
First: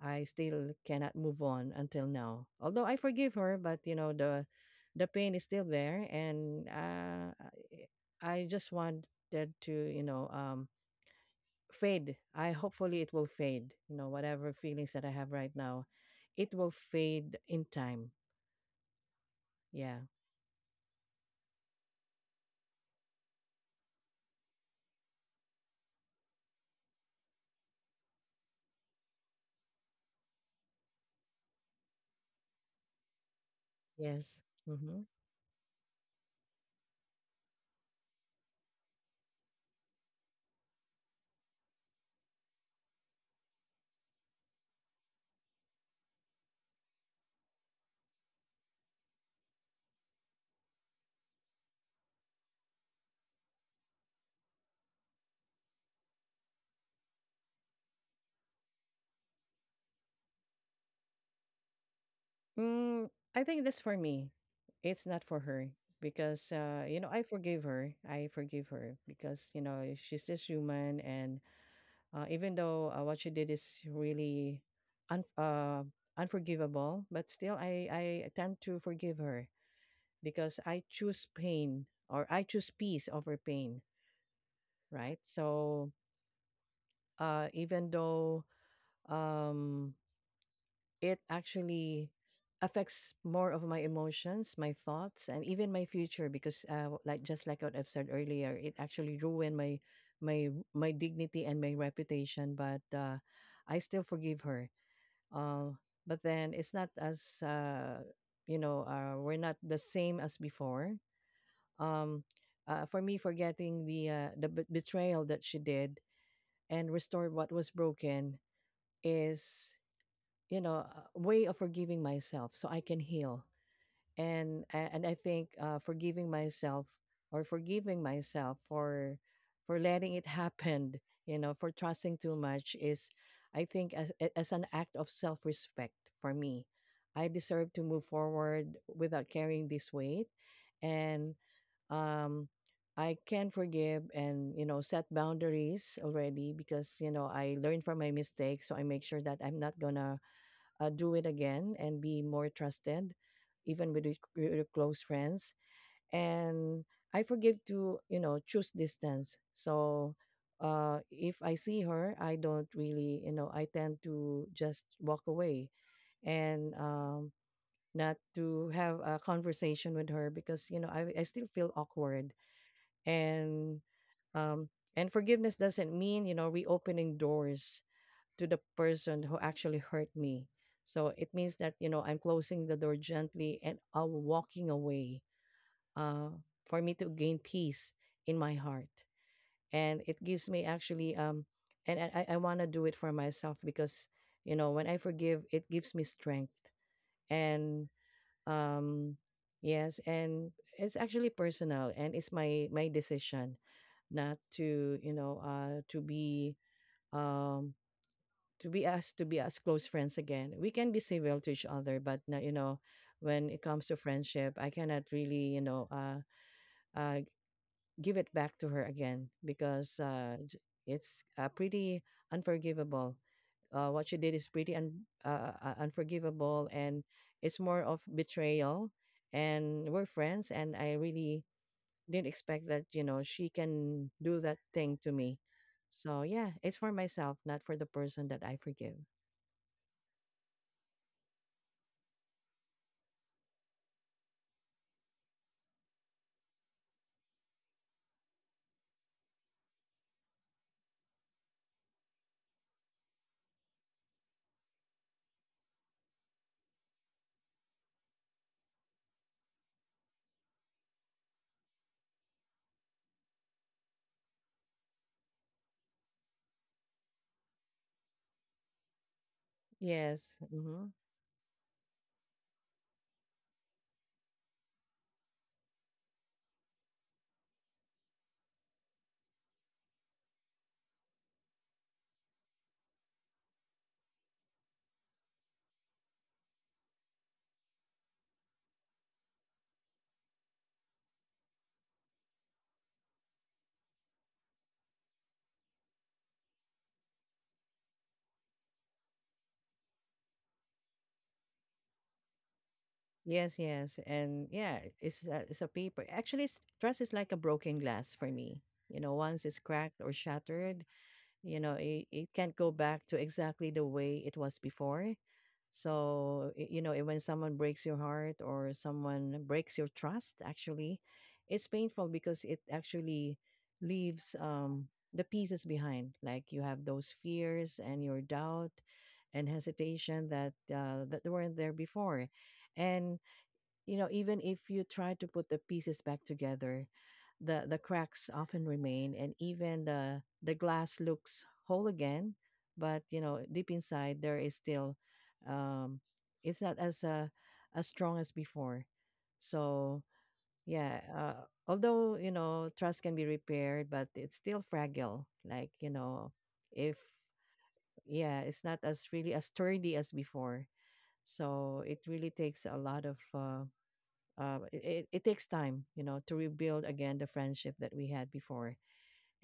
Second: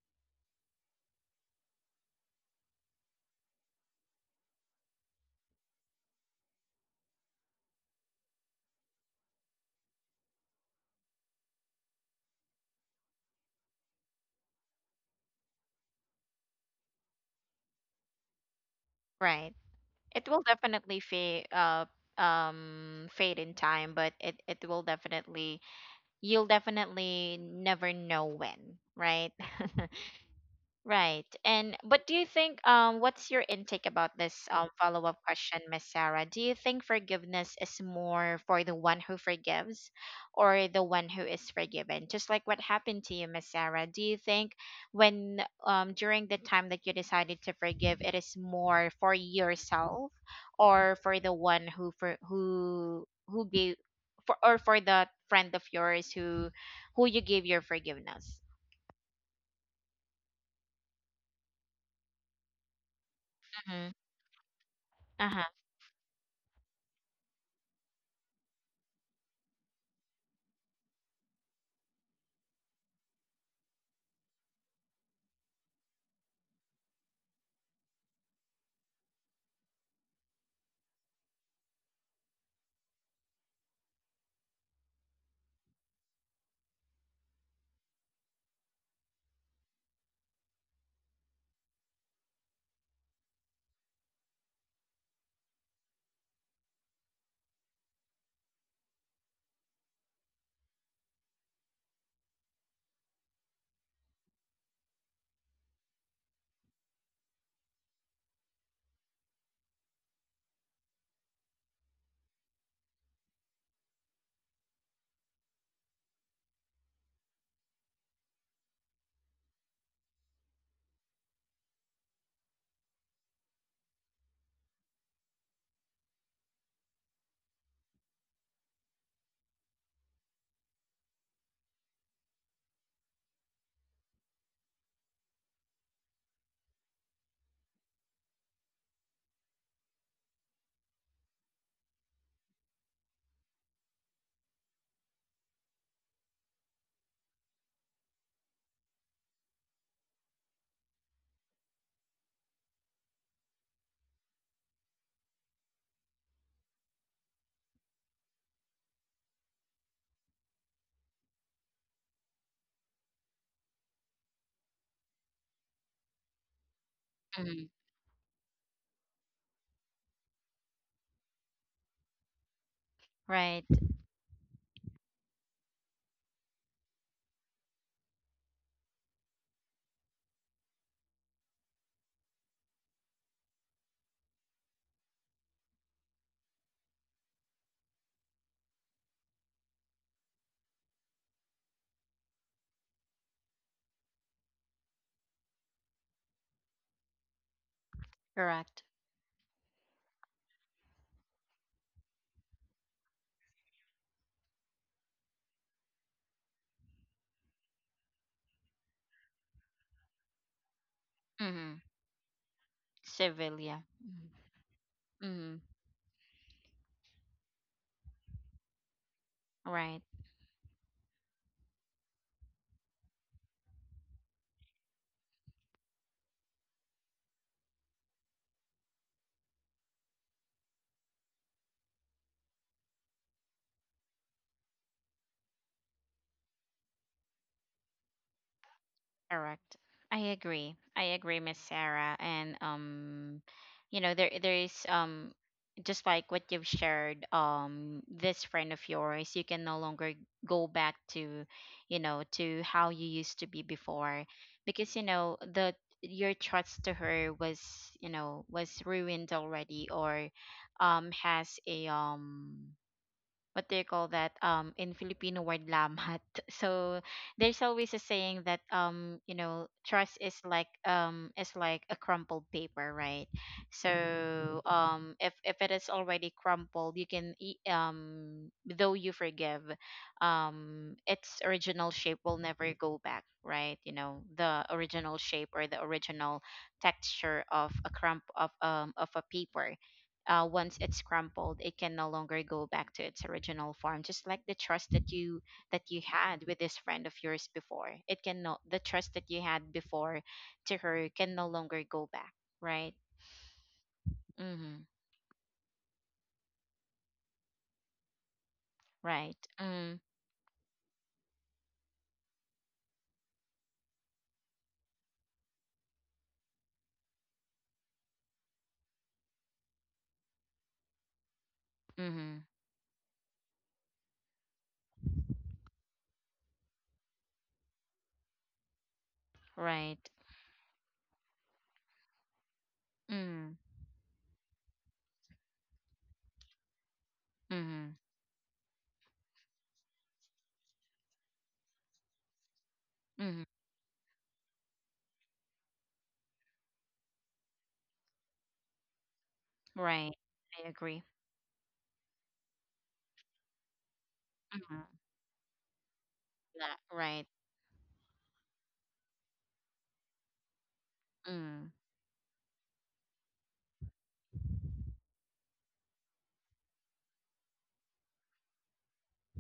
B: I still cannot move on until now. Although I forgive her, but you know, the the pain is still there, and uh, I I just wanted to, you know, um, fade. I hopefully it will fade. You know, whatever feelings that I have right now, it will fade in time.
A: right.
B: Yeah.
A: It will definitely fade uh um fade in time, but it it will definitely you'll definitely never know when, right? Right. And but do you think, um what's your intake about
B: Yes.
A: this um
B: Mm-hmm.
A: follow-up question, Miss Sarah? Do you think forgiveness is more for the one who forgives or the one who is forgiven? Just like what happened to you, Miss Sarah. Do you think when um during the time that you decided to forgive, it is more for yourself or for the one who for who who gave for or for the friend of yours who who you gave your forgiveness?
B: Mm, I think that's
A: Mm-hmm.
B: for me. It's not for
A: Uh-huh.
B: her, because uh, you know, I forgive her. I forgive her because, you know, she's just human. And uh, even though uh, what she did is really un- uh, unforgivable, but still I I tend to forgive her, because I choose pain, or I choose peace over pain, right? So uh, even though um, it actually affects more of my emotions, my thoughts, and even my future. Because uh, like just like what I've said earlier, it actually ruined my my my dignity and my reputation. But uh, I still forgive her. Uh, but then it's not as uh, you know, uh, we're not the same as before. Um, uh, for me, forgetting the uh, the bet- betrayal that she did and restore what was broken is you know a way of forgiving myself so I can heal, and a- and I think uh, forgiving myself or forgiving myself for for letting it happen, you know for trusting too much is, I think, as a- as an act of self-respect. For me, I deserve to move forward without carrying this weight. And um I can forgive and you know set boundaries already because you know I learned from my mistakes, so I make sure that I'm not gonna uh, do it again and be more trusted, even with your- with your close friends. And I forgive to you know choose distance. So uh, if I see her, I don't really you know I tend to just walk away. And um,
A: Mm-hmm.
B: Not to have a conversation with her because you know I I still feel awkward.
A: Right.
B: And um and forgiveness doesn't mean you know reopening doors to the person who actually hurt me, so it means that you know I'm closing the door gently and I'm walking away, uh for me to gain peace in my heart. And it gives me actually um and I i want to do it for myself because you know when I forgive, it gives me strength. And
A: Correct.
B: um yes, and it's actually personal and it's my my decision, not to you know uh to be um to be us to be as close friends again. We can be civil to each
A: Mm-hmm.
B: other, but now, you know when it
A: Civil, yeah.
B: comes to friendship, I cannot really,
A: Mm-hmm.
B: you know uh uh give it back to her again, because
A: Right.
B: uh j- it's uh, pretty unforgivable. Uh, what she did is pretty un- uh, uh, uh, unforgivable, and it's more of betrayal. And we're friends, and I really didn't expect that you know she can do that thing to me. So yeah, it's for myself, not for the person that I forgive.
A: Correct. I agree. I agree, Miss Sarah. And, um, you know, there there is um just like what you've shared, um, this friend of yours, you can no longer go back to, you know, to how you used to be before. Because, you know, the your trust to her was, you know, was ruined already, or um has a um what do you call that, um in Filipino word, lamat. So there's always a saying that, um you know trust
B: Yes.
A: is like,
B: Hmm.
A: um is like a crumpled paper, right? So, um if if it is already crumpled, you can e- um though you forgive, um its original shape will never go back, right? You know, the original shape, or the original texture of a crump of um of a paper, uh, once it's crumpled, it can no longer go back to its original form. Just like the trust that you that you had with this friend of yours before, it can no the trust that you had before to her can no longer go back. Right.
B: Yes. Yes, and yeah,
A: Mm-hmm.
B: it's a, it's a paper actually it's, trust is like a broken glass for me. You know,
A: Right.
B: once it's
A: Mm.
B: cracked or shattered, you know, it, it can't go back to exactly the way it was before. So y- you know, eh, when someone breaks your heart or someone breaks your trust, actually it's painful
A: Mm-hmm.
B: because it actually leaves um the pieces behind. Like, you have those fears and your doubt and
A: Right.
B: hesitation that uh, that weren't there before. And
A: Mm.
B: you know, even if you try to put the pieces back together, the the
A: Mm-hmm.
B: cracks often remain, and even the the glass looks whole again, but you know
A: Mm-hmm.
B: deep inside there is still, um it's not as uh, as strong as before. So
A: Right. I
B: yeah,
A: agree.
B: uh, although you know trust can be repaired, but it's still
A: Mm-hmm.
B: fragile. Like, you know,
A: Yeah.
B: if
A: Right.
B: yeah, it's not as really as sturdy as before.
A: Mm.
B: So it really takes a lot of uh, uh, it, it takes time, you know, to rebuild again the friendship that we had before.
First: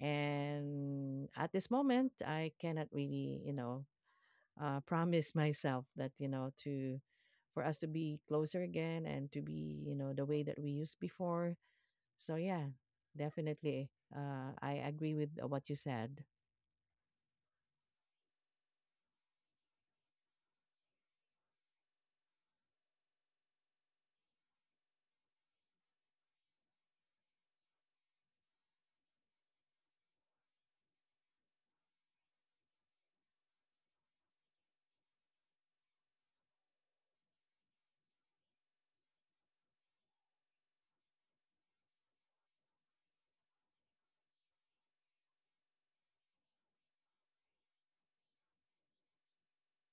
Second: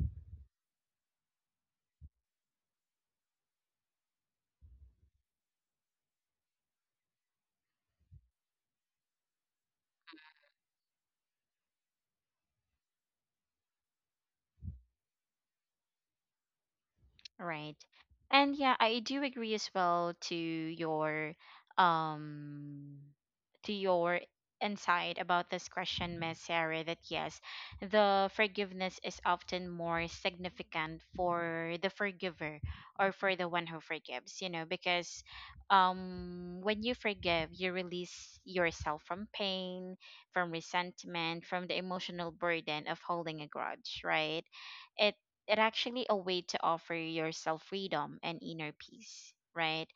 B: And at this moment, I cannot really, you know, uh, promise myself that, you know, to for us to be closer again and to be, you know, the way that we used before. So yeah, definitely. Uh, I agree with uh, what you said.
A: Right. And yeah, I do agree as well to your um to your insight about this question, Miss Sarah, that yes, the forgiveness is often more significant for the forgiver, or for the one who forgives, you know, because um when you forgive, you release yourself from pain, from resentment, from the emotional burden of holding a grudge, right? it it actually a way to offer yourself freedom and inner peace, right?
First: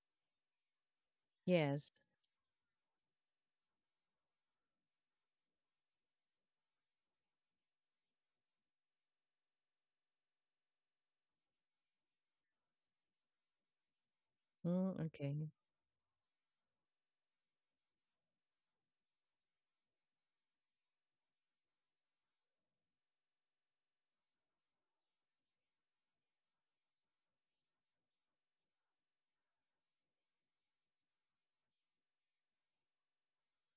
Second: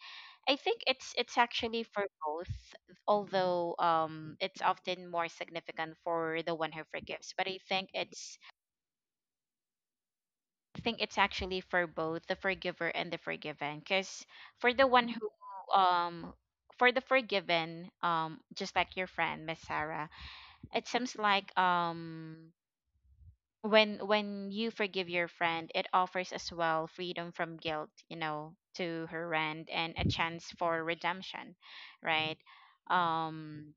A: I think it's it's actually
B: Yes.
A: for both. Although, um it's often more significant for the one who forgives, but i think it's I think it's actually for both, the forgiver and the forgiven, because for the
B: Mm,
A: one who
B: okay.
A: um for the forgiven, um just like your friend, Miss Sarah, it seems like, um when when you forgive your friend, it offers as well freedom from guilt, you know, to her end, and a chance for redemption, right? um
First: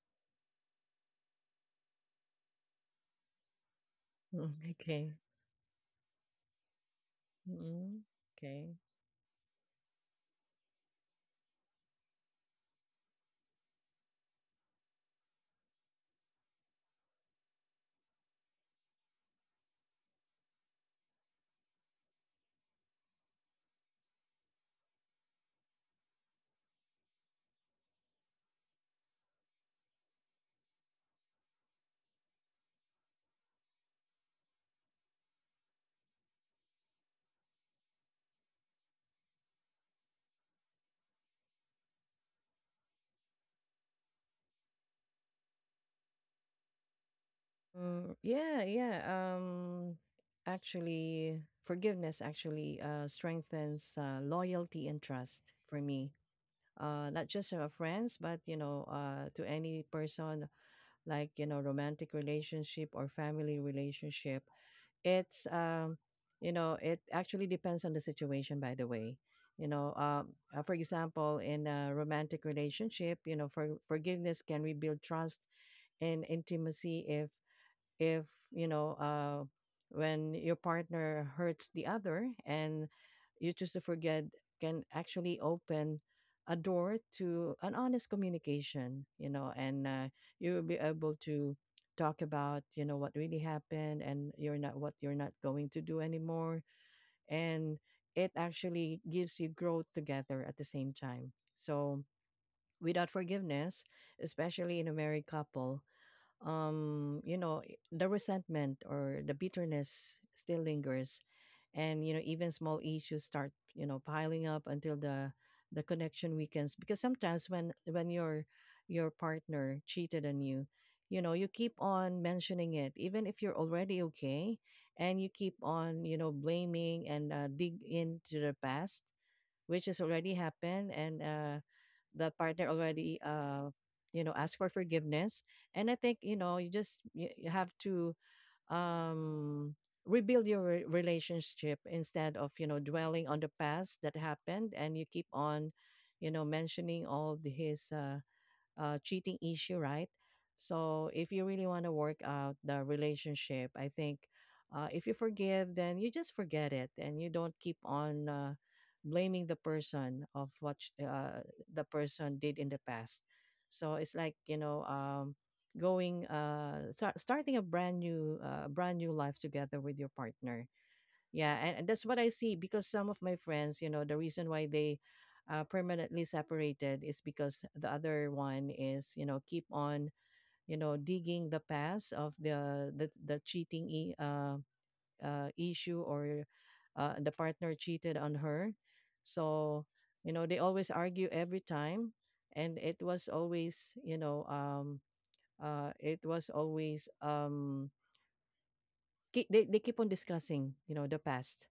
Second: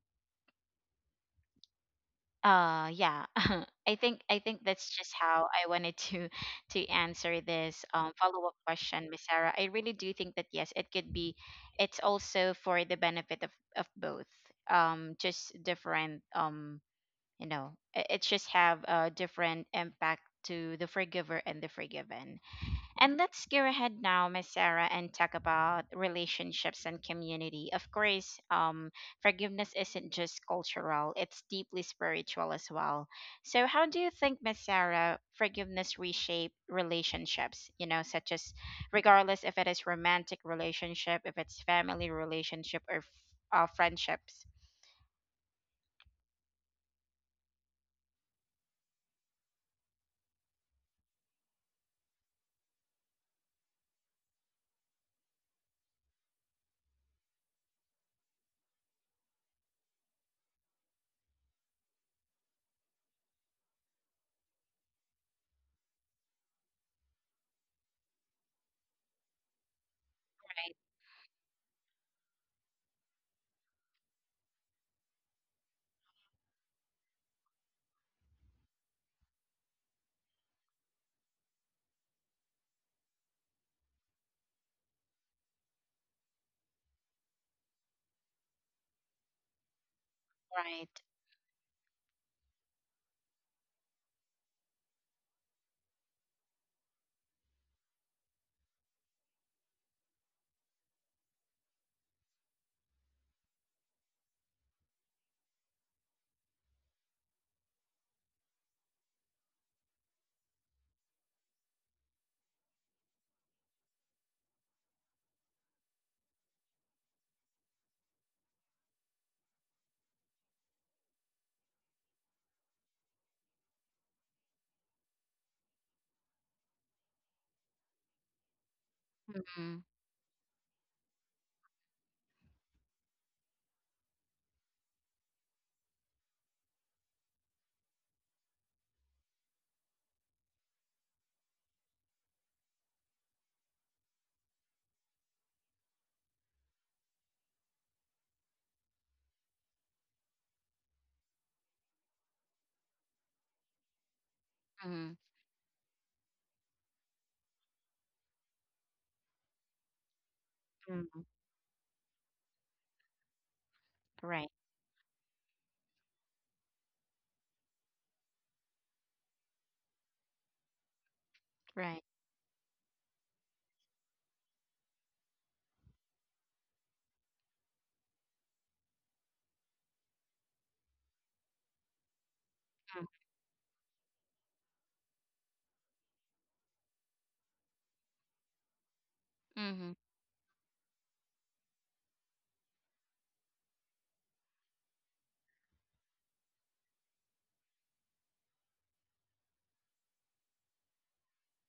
A: uh yeah. i think I
B: Mm,
A: think that's just
B: okay.
A: how I wanted to to answer this
B: Mm,
A: um follow-up
B: okay.
A: question, Miss Sarah. I really do think that yes, it could be, it's also for the benefit of of both. Um just different. Um you know, i- it's just have a different impact to the forgiver and the forgiven. And let's go ahead now, Miss Sarah, and talk about relationships and community. Of course, um forgiveness isn't just cultural, it's deeply spiritual as well. So how do you think, Miss Sarah, forgiveness reshape relationships, you know, such as, regardless if it is romantic relationship, if it's family relationship, or f- uh, friendships?
B: Mm, yeah, yeah. Um, actually, forgiveness actually uh, strengthens uh, loyalty and trust for me. Uh, not just uh, friends, but you know, uh, to any person, like you know, romantic relationship or family relationship. It's um, You know, it actually depends on the situation. By the way, you know, um, uh, for
A: Right.
B: example, in a romantic relationship, you know, for forgiveness can rebuild trust and intimacy. If if you know uh, When your partner hurts the other and you choose to forget, can actually open a door to an honest communication, you know. And uh, You will be
A: Right.
B: able to talk about, you know, what really happened and you're not what you're not going to do anymore. And it actually gives you growth together at the same time. So without forgiveness, especially in a married couple, um you know, i- the resentment or the bitterness still lingers, and you know even small issues start, you know, piling up until the the connection weakens. Because sometimes when when your your partner cheated on you, you know you keep on mentioning it even if you're already okay, and you keep on, you know, blaming and uh, dig into the past,
A: Mm-hmm.
B: which has already happened. And uh the partner already uh you know asked for forgiveness. And I think, you know, you just you, you have to um rebuild your re- relationship instead of, you know, dwelling on the past that happened, and you keep on, you know, mentioning all the, his uh uh, cheating issue, right? So if you really want to work out the relationship, I think uh, if you forgive, then you just forget it, and you don't keep on uh, blaming the person of what sh-
A: Mm-hmm.
B: uh, the person did in the past. So it's like,
A: Right.
B: you know, um, going uh, start, starting a brand new uh, brand new life together with your partner. Yeah, and, and
A: Right.
B: that's what I see, because some of my friends, you know, the reason why they uh, permanently separated is because the other one is, you know, keep on, you know, digging the past of the the, the cheating e- uh, uh, issue, or uh, the partner cheated on her. So,
A: Mm-hmm.
B: you know, they always argue every time, and it was always, you know, um, uh, it was always, um, keep, they they keep on discussing, you know, the past,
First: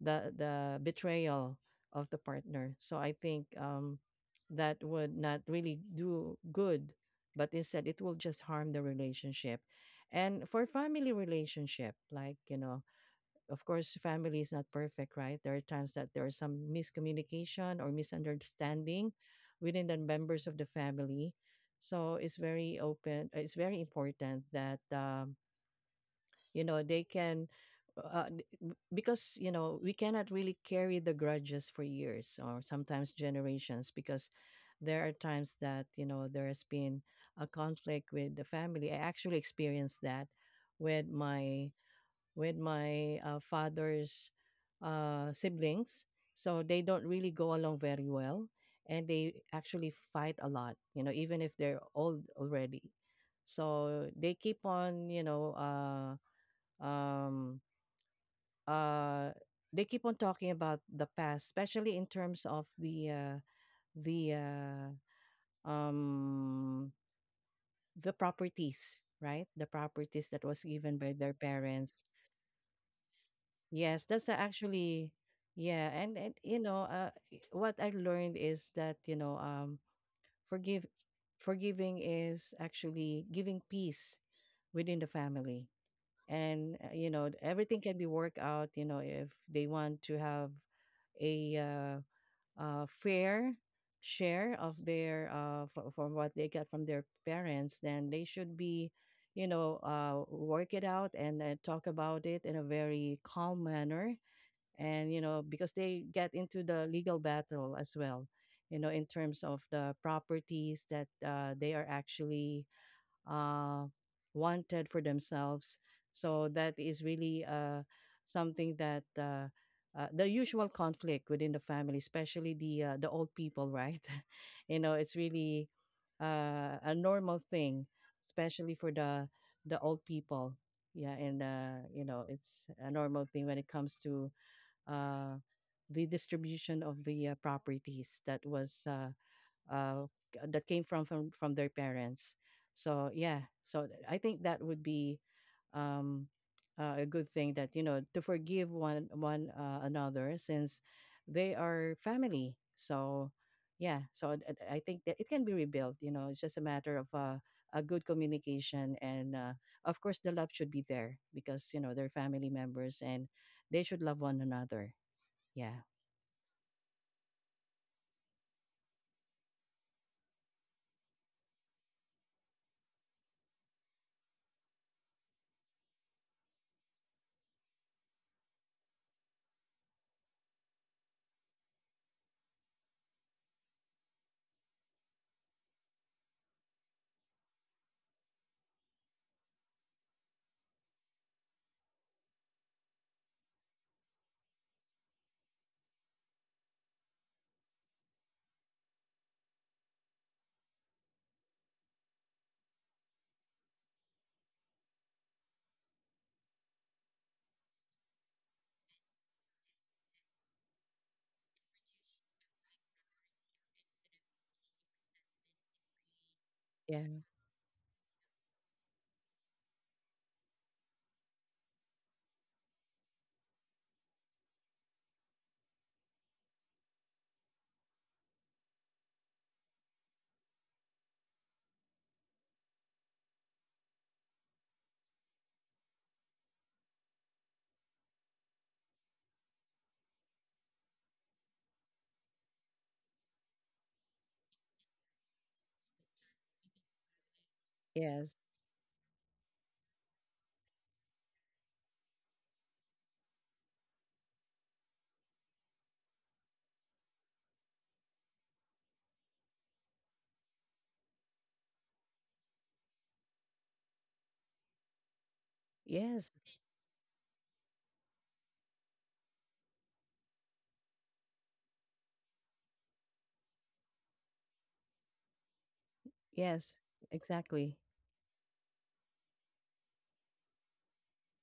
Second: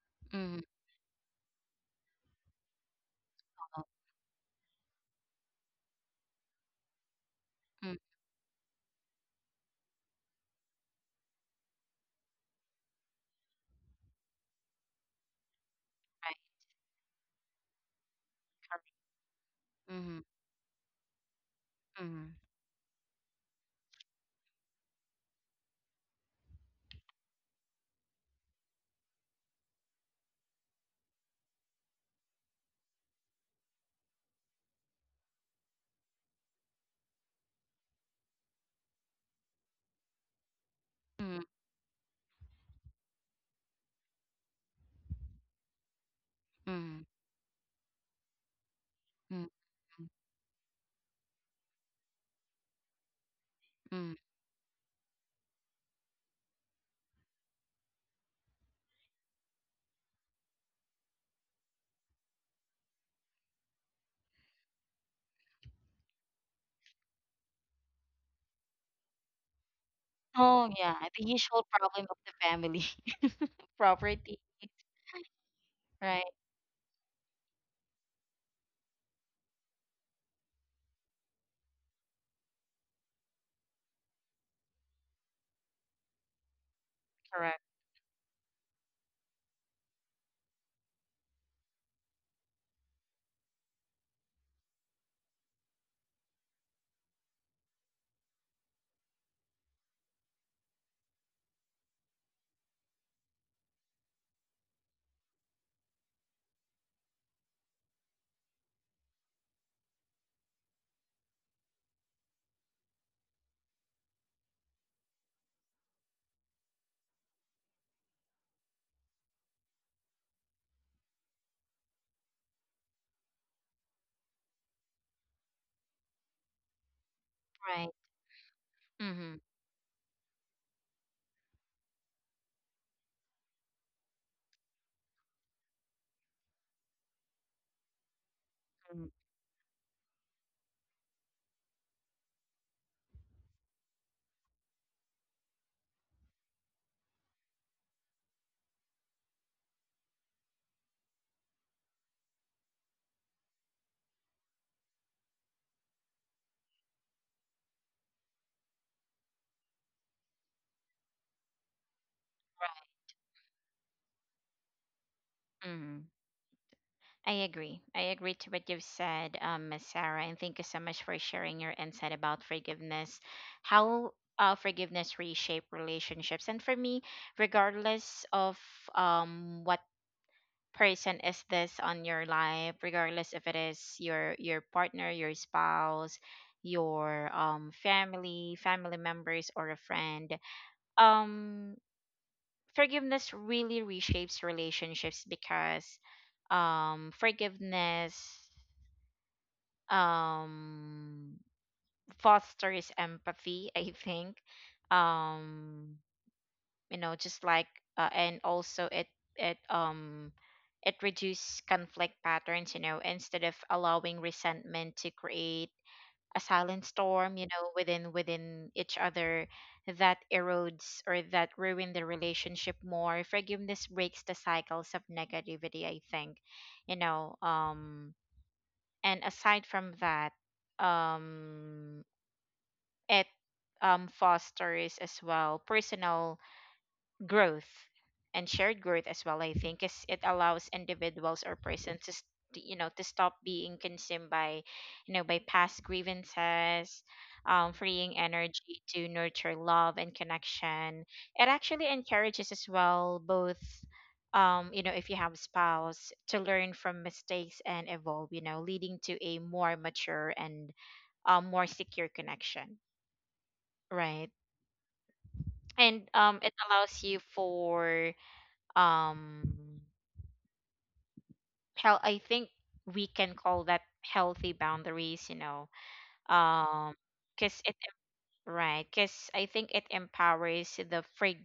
B: the
A: Mm-hmm.
B: the betrayal of the partner. So I think um, that would not really do good, but instead
A: Mm,
B: it will just harm the relationship. And for family relationship, like you know, of course, family is not perfect, right? There are times that there is
A: right.
B: some miscommunication or
A: Correct.
B: misunderstanding within the
A: Mm-hmm.
B: members of the family. So
A: Mm-hmm.
B: it's very open. uh, It's very important that um, you know they can uh, d- b- because you know we cannot really carry the grudges for years or sometimes generations, because there are times that you know there has been a conflict with the family. I actually experienced that with
A: Mm-hmm.
B: my with my uh, father's uh, siblings. So they don't really go along very well, and they
A: Mm-hmm.
B: actually fight a lot, you know, even if they're old already. So
A: Mm-hmm.
B: they keep on, you know, uh, um uh they keep on talking about the past, especially in terms of the uh the uh um the properties, right? The properties that was
A: Oh,
B: given
A: yeah.
B: by
A: The
B: their
A: usual
B: parents.
A: problem of the family.
B: Yes, that's a-
A: Property.
B: actually yeah. And,
A: Right.
B: and, you know, uh i- what I learned is that, you know, um forgive, forgiving is actually giving peace within the family. And uh, you know,
A: Correct.
B: everything can be worked out, you know, if they want to have a uh, uh, fair share of their uh, f- from what they get from their parents, then they should be, you know, uh, work it out and uh, talk about it in a very calm manner. And you know, because they get into the legal battle as well, you know, in terms of the properties that uh, they are actually uh, wanted for themselves. So that is really uh, something that uh, uh, the usual conflict within the family, especially the uh, the old people, right? You know, it's really uh, a normal thing,
A: Right.
B: especially for the
A: Mm-hmm.
B: the old people. Yeah, and uh, you know, it's a normal thing when it comes to uh, the distribution of the uh, properties that was uh, uh, c- that came from, from from their parents. So yeah, so th- I think that would be um, uh, a good thing that, you know, to forgive one one uh, another, since they are family. So yeah, so I I I think that it can be rebuilt. You know, it's just a matter of uh, a good communication and uh, of course the love should be there, because you know they're family members and they should love one another. Yeah.
A: Mm-hmm. I agree. I agree to what you've said, um, Miss Sarah, and thank you so much for sharing your insight about forgiveness, how, uh, forgiveness reshape relationships. And for me, regardless of, um what person is this on your life, regardless if it is your your partner, your spouse, your um family, family members, or a friend, um forgiveness really reshapes relationships, because, um forgiveness, um fosters empathy, I think. um you know, just like, uh, and also, it it um it reduces conflict patterns, you know, instead of allowing resentment to create a silent
B: Yeah.
A: storm, you know, within within each other, that erodes or that ruin the relationship more. Forgiveness breaks the cycles of negativity, I think, you know um and aside from that, um it, um fosters as well personal growth, and shared growth as well, I think. Is it allows individuals, or persons, to, s- to, you know, to stop being consumed by, you know, by past grievances, um, freeing
B: Yes.
A: energy to nurture love and connection. It actually encourages as well both, um, you know, if you have spouse, to learn from mistakes and evolve, you know, leading to a more mature, and, um, more secure connection, right? And,
B: Yes.
A: um, it allows you for, um hell, I think we can call that healthy boundaries, you know.
B: Yes.
A: um because it,
B: Exactly.
A: right, because I think it empowers the frig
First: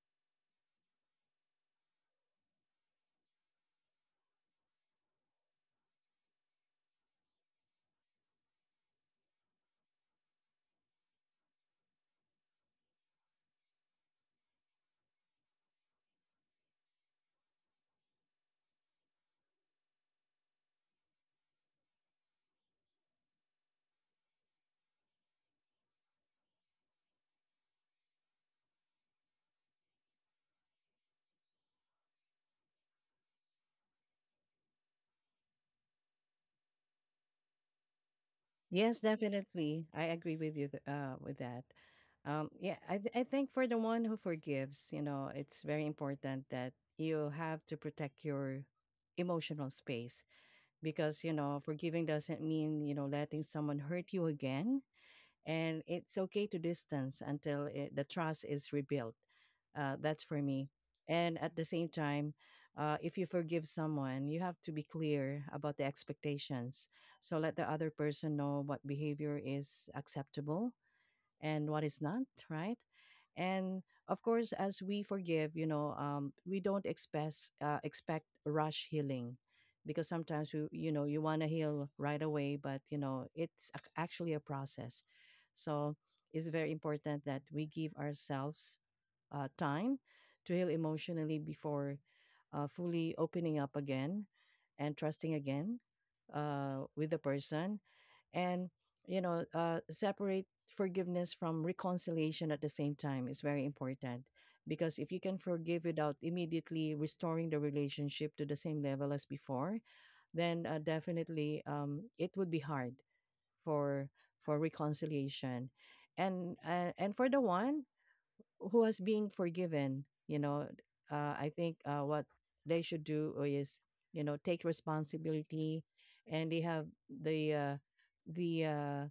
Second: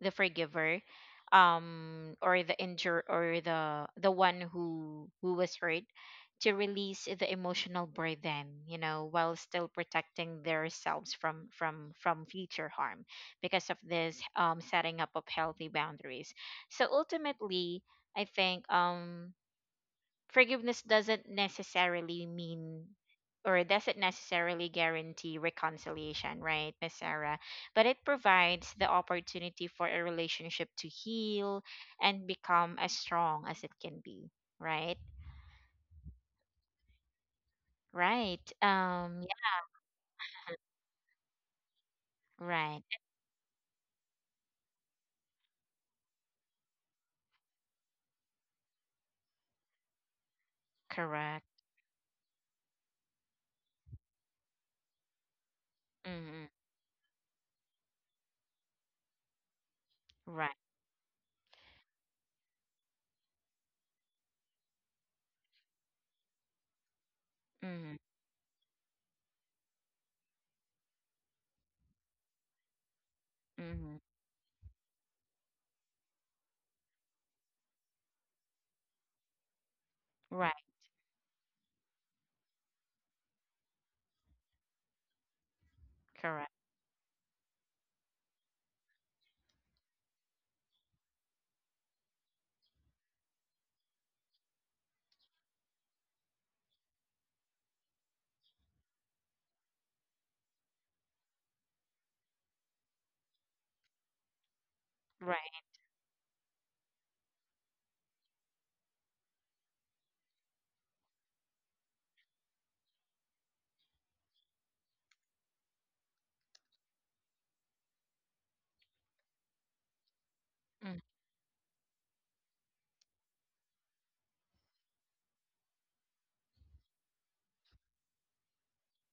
A: the forgiver, um, or the injure, or the the one who who was hurt, to release the emotional burden, you know, while still protecting themselves from from from future harm because of this um setting up of healthy boundaries. So ultimately, I think um forgiveness doesn't necessarily mean, or doesn't necessarily guarantee reconciliation, right, Miss Sarah? But it provides the opportunity for a relationship to heal, and become as strong as it can be, right? Right.
B: Yes,
A: Um. Yeah.
B: definitely. I agree with you th- uh, with that. Um, yeah,
A: Right.
B: I, th- I think for the one who forgives, you know, it's very important that you have to protect your emotional space, because, you know,
A: Correct.
B: forgiving doesn't mean, you know, letting someone hurt you again, and it's
A: Mm-hmm.
B: okay to distance until it, the trust is rebuilt. Uh, that's for
A: Right.
B: me. And at the same time, uh, if you forgive someone, you have to be clear about the expectations. So let the other
A: Mm-hmm.
B: person know what behavior is acceptable and what is not, right? And
A: Mm-hmm.
B: of course, as we forgive, you know, um, we don't expect uh, expect rush healing, because sometimes
A: Right.
B: you you know you want to heal right away, but you know it's ac- actually a process. So it's
A: Correct.
B: very important that we give ourselves uh, time to heal emotionally before uh, fully opening up again and trusting again uh, with the person. And you know, uh, separate forgiveness from reconciliation at the same time is very important. Because if you can
A: Right.
B: forgive without immediately restoring the relationship to the same level as before, then uh, definitely um, it would be hard for for reconciliation. And uh, and for the one who has been forgiven you know
A: Mm-hmm.
B: uh, i think uh, what they should do is you know take responsibility and they have the uh, the uh,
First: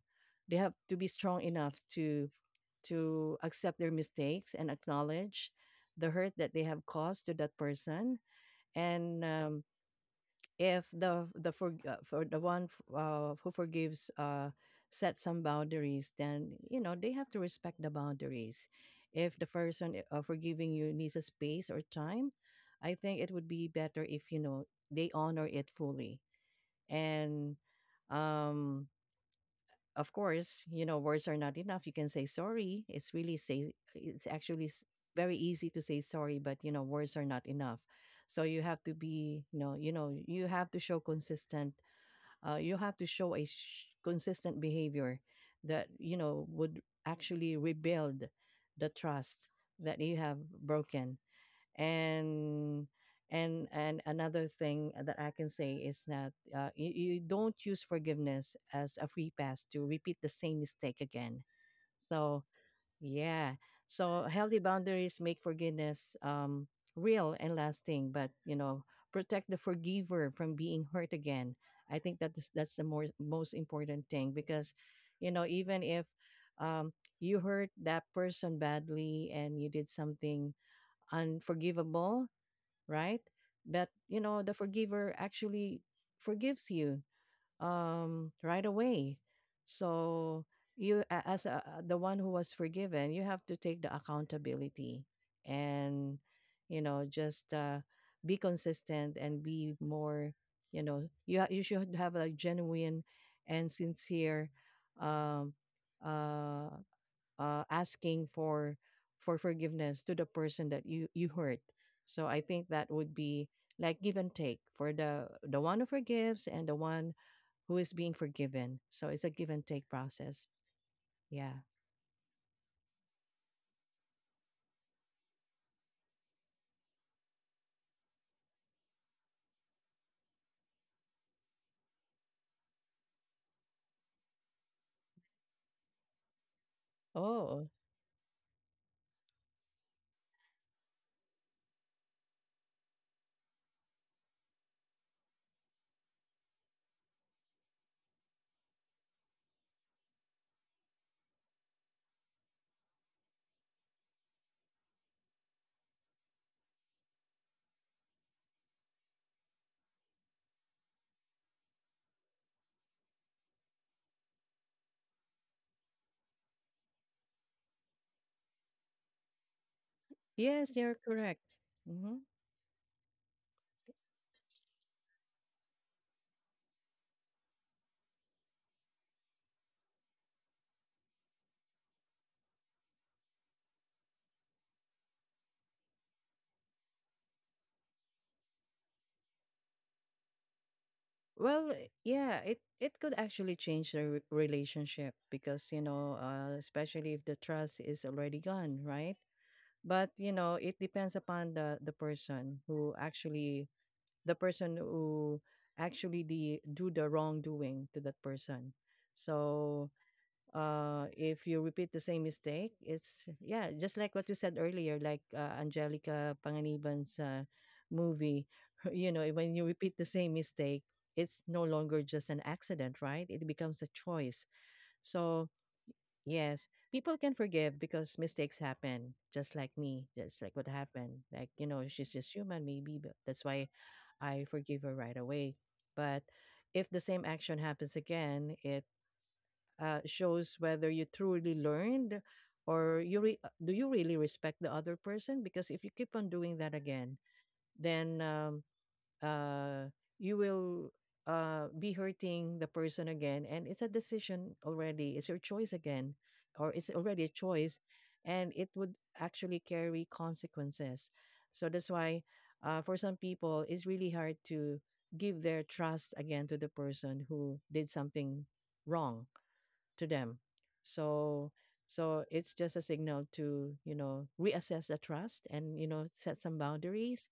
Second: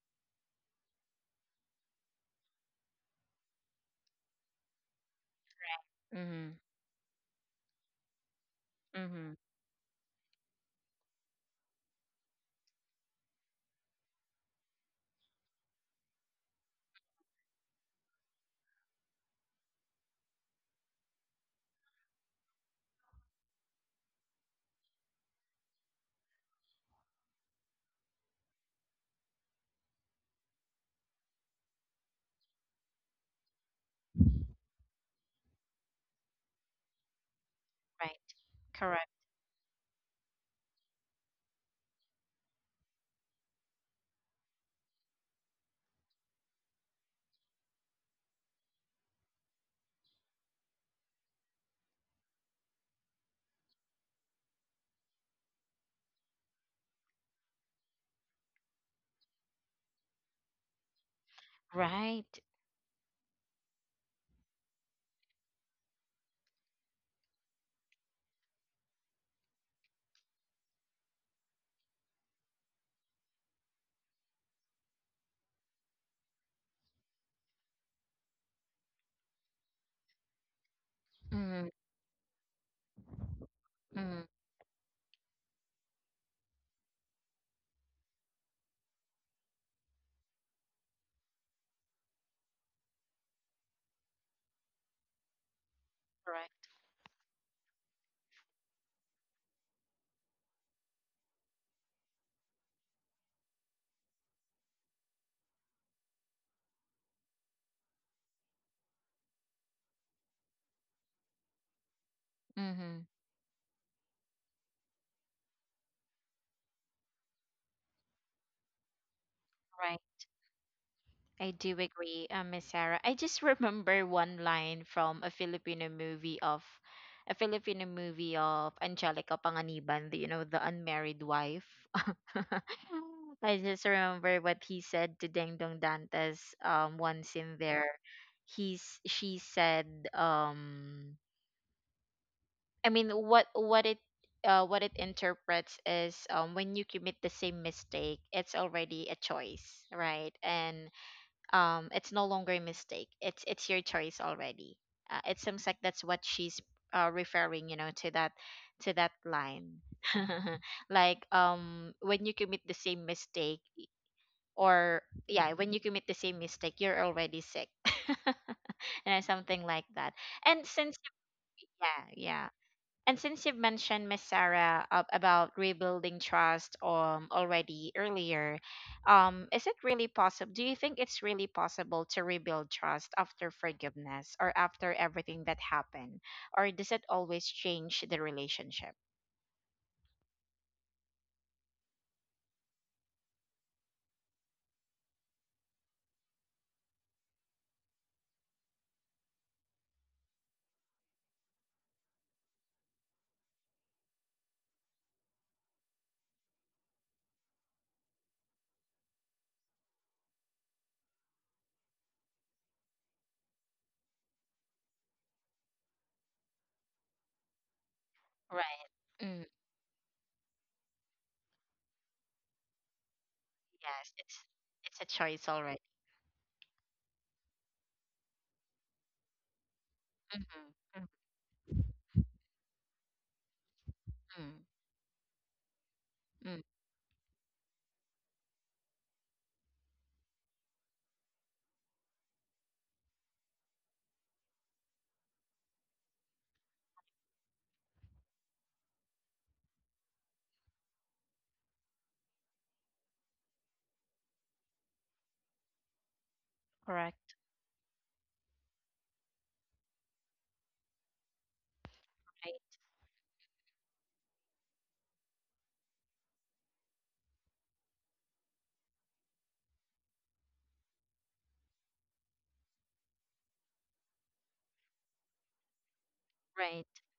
B: they have to be strong enough to to accept their mistakes and acknowledge the hurt
A: Mm-hmm.
B: that they have caused to that person and
A: Mm-hmm.
B: um, if the the for, uh, for the one f- uh, who forgives uh, set some boundaries, then you know they have to respect the boundaries. If the person eh, uh, forgiving you needs a space or time, I think it would be better if you know they honor it fully. And um of course, you know, words are not enough. You can say sorry. It's really say it's actually s- very easy to say sorry, but you know, words are not enough.
A: Right.
B: So you have to
A: Correct.
B: be, you know, you know, you have to show consistent. Uh, you have to show a sh- consistent behavior that you know would actually rebuild the trust that you have broken. And and and another thing that I can say is that uh, you, you don't use forgiveness as a free pass to repeat the same mistake again. So
A: Right.
B: yeah, so healthy boundaries make forgiveness um real and lasting, but you know, protect the forgiver from being hurt again. I think that is, that's the more, most important thing. Because you know, even if um you hurt that person badly and you did something
A: Mm-hmm.
B: unforgivable, right? But you
A: Mm-hmm.
B: know, the forgiver actually forgives you um, right away. So you, a- as a, the one who was forgiven, you have to take the accountability and
A: Correct.
B: you know just uh, be consistent and be more. You know, you ha- you should have a genuine and sincere um, uh, uh, asking for for forgiveness to the person that you you hurt. So I think that
A: Mm-hmm.
B: would be like give and take for the the one who forgives and the one who is being forgiven. So it's a give and take
A: Right.
B: process.
A: I
B: Yeah.
A: do agree, um, Miss Sarah. I just remember one line from a Filipino movie of a Filipino movie of Angelica Panganiban, the- you know, The Unmarried Wife. I just remember what he said to Deng Dong Dantes um once in
B: Oh,
A: there. He's she said, um I mean, what what it uh, what it interprets is, um, when you commit the same mistake, it's already a choice, right? And um it's no longer a mistake, it's it's your choice already. Uh, it seems like that's what she's, uh, referring, you know, to that, to that line. Like, um when you commit the same mistake, or yeah, when you commit the same mistake, you're already sick. And something like that. And
B: yes, you're
A: since
B: correct.
A: Yeah,
B: Mm-hmm.
A: yeah. And since you've mentioned, Miss Sarah, uh, about rebuilding trust, um, already earlier, um, is it really possible? Do you think it's really possible to rebuild trust after forgiveness, or after everything that happened? Or does it always change the relationship?
B: Well, i- yeah, it it could actually change the re- relationship because, you know, uh, especially if the trust is already gone, right? But, you know, it depends upon the the person who actually the person who actually the do the wrongdoing to that person. So uh, if you repeat the same mistake, it's yeah, just like what you said earlier, like uh, Angelica Panganiban's uh, movie.
A: Right.
B: You know,
A: Mm,
B: when you repeat the same mistake, it's no longer just an accident, right? It becomes a
A: yes,
B: choice.
A: it's it's a
B: So
A: choice already.
B: yes, people can forgive because mistakes happen, just like me, just like what
A: Mm-hmm.
B: happened. Like, you know, she's just human, maybe, but that's why I
A: Mm-hmm.
B: forgive her right away. But
A: Mm,
B: if the same action happens again, it uh, shows whether you truly learned or you re- uh, do you really respect the other person? Because if you keep on doing that again, then um, uh, you will uh, be hurting the person again. And it's a decision already. It's your choice again, or it's already a
A: correct.
B: choice, and it would actually carry consequences. So that's why,
A: Right.
B: uh, for some people, it's really hard to give their trust again to the person who did something wrong to them. So so it's just a signal to you know reassess the trust and you know set some
A: Right.
B: boundaries.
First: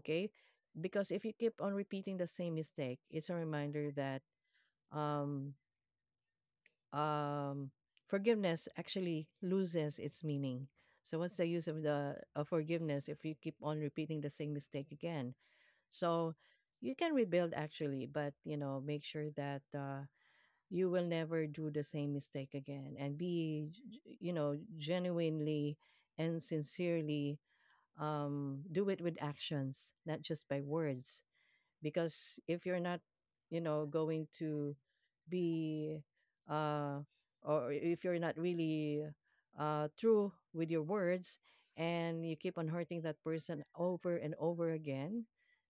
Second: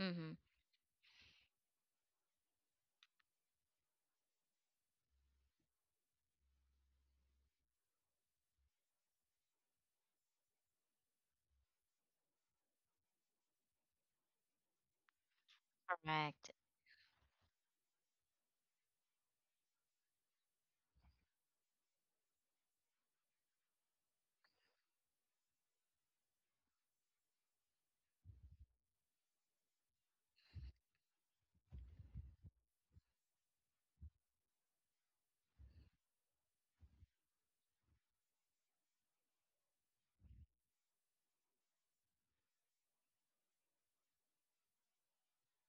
A: Mm-hmm.
B: because if you keep on repeating the same mistake, it's a reminder that um um forgiveness actually loses its meaning. So what's the use of the of forgiveness if you keep on repeating the same mistake again? So
A: Correct.
B: you can rebuild actually, but you know make sure that uh you will never do the same mistake again and be g- g- you know genuinely and sincerely um do it with actions, not just by words. Because if you're not you know going to be uh or if you're not really uh true with your words and you keep on hurting that person over and over again,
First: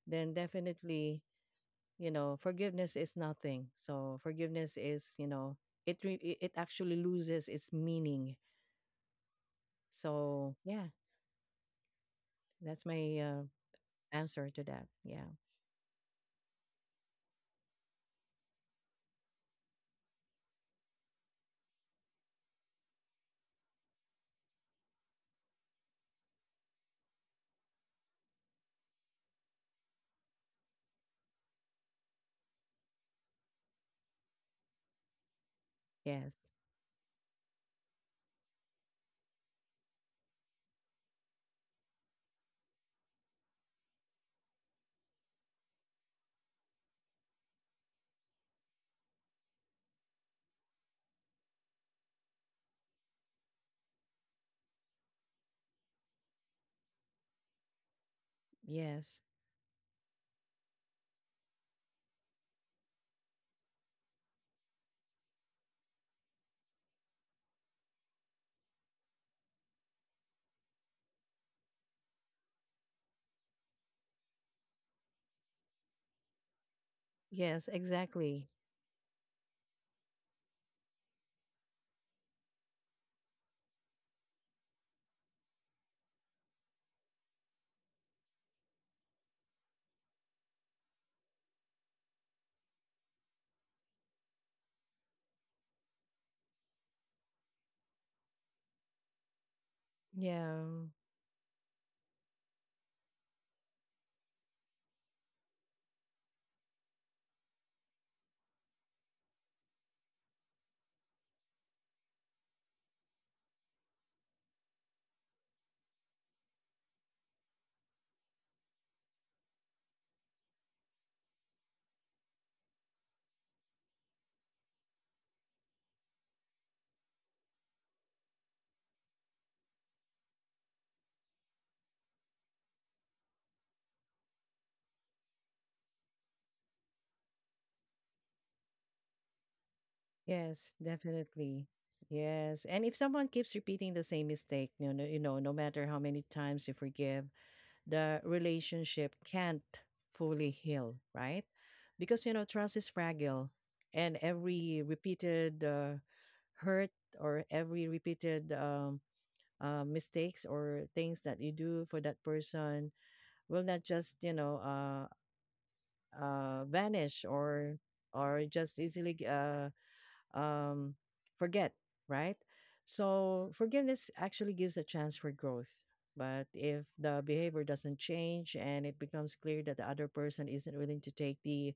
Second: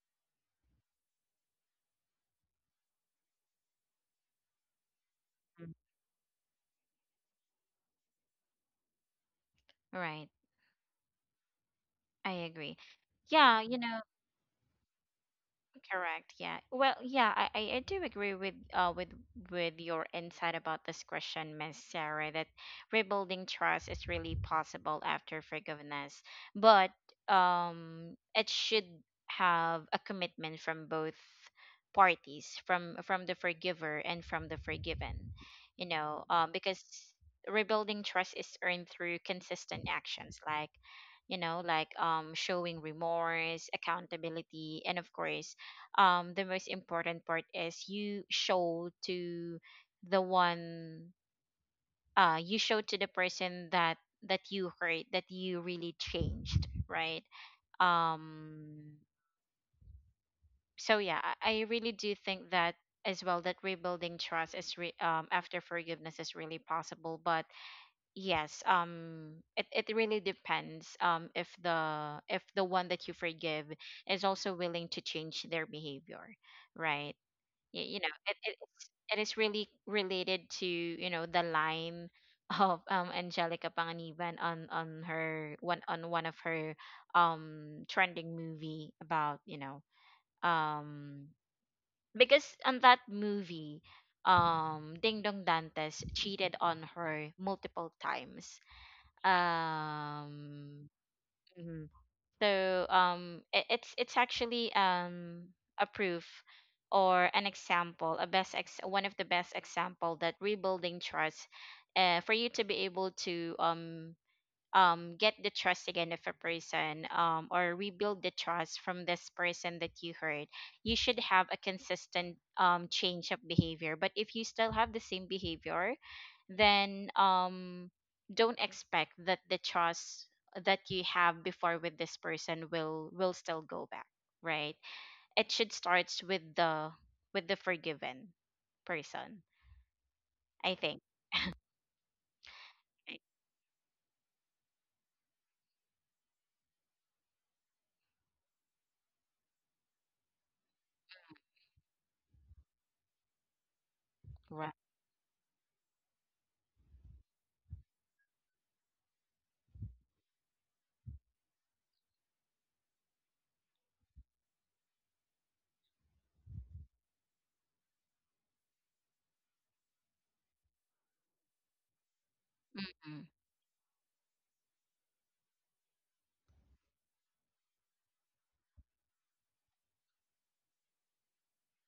B: then definitely you know forgiveness is nothing. So forgiveness is you know,
A: Mm,
B: it re- it it actually loses its meaning.
A: right.
B: So yeah,
A: I agree.
B: that's my uh,
A: Yeah, you know.
B: answer to that. Yeah,
A: Correct. Yeah. Well, yeah, I, I I do agree with, uh with with your insight about this question, Miss Sarah, that rebuilding trust is really possible after forgiveness, but um it should have a commitment from both parties, from from the forgiver and from the forgiven. You know, um
B: yes,
A: because rebuilding trust is earned through consistent actions like, you know, like um showing remorse, accountability, and of course, um the most important part is you show to the one uh you show to the person that that you hurt, that you really changed, right? um
B: yes,
A: so yeah, i I really do think that as well, that rebuilding trust, is re- um after forgiveness is really possible, but yes, um it, it really depends, um if the if the one that you forgive is also willing to change their behavior, right?
B: yes,
A: Y- you know, it, it,
B: exactly.
A: it's it is really related to, you know, the line of, um Angelica Panganiban, on on her one on one of her um trending movie about, you know, um because on that movie, um Ding Dong Dantes cheated on her multiple times.
B: Yeah.
A: um mm-hmm. So, um, it, it's it's actually, um a proof, or an example, a best ex one of the best example that rebuilding trust, uh, for you to be able to, um um get the trust again of a person, um or rebuild the trust from this person that you hurt, you should have a consistent, um change of behavior. But if you still have the same behavior, then, um don't expect that the trust that you have before with this person will will still go back, right? It should start with the, with the forgiven person, I
B: Yes,
A: think,
B: definitely. Yes. And if someone keeps repeating the same mistake, you know, you know, no matter how many times you forgive, the relationship can't fully heal, right? Because, you know, trust is fragile, and
A: right?
B: every repeated uh, hurt or every repeated um, uh, mistakes or things that you do for that person will not just, you know, uh, uh, vanish or or just easily uh, um, forget, right?
A: Mhm.
B: So forgiveness actually gives a chance for growth. But if the behavior doesn't change and it becomes clear that the other person isn't willing to take the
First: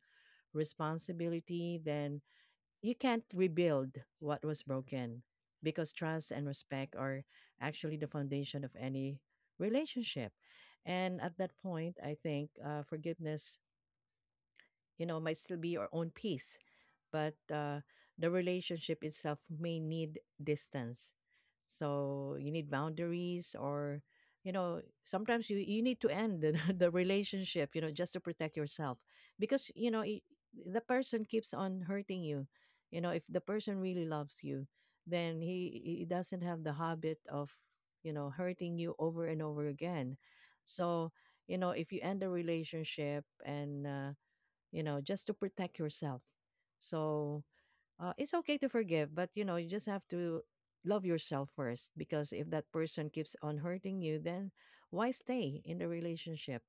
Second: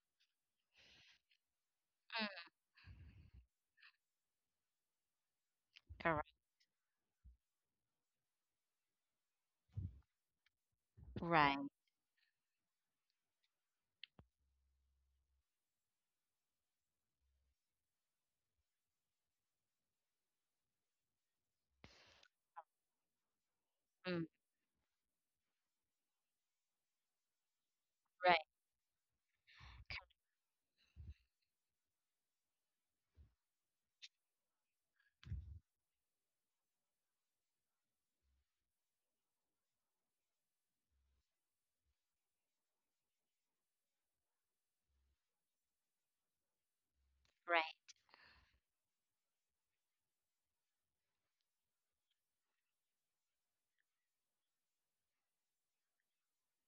B: responsibility, then
A: Mm.
B: you can't rebuild what was broken, because
A: Correct.
B: trust and respect are actually the foundation of any relationship. And at that
A: Right.
B: point, I think uh, forgiveness you know might still be our own peace, but uh, the relationship itself may need distance. So you need boundaries, or
A: Mm.
B: you know sometimes you, you need to end the, the relationship you know just to
A: Right.
B: protect yourself. Because you know I the person keeps on hurting you. You know, if the person really loves you, then he he doesn't have the habit of you know hurting you over and over again. So you know if you end a relationship and uh, you know, just to protect yourself. So
A: Right.
B: uh, it's okay to forgive, but you know, you just have to love yourself first. Because if that person keeps on hurting you, then why stay in the relationship?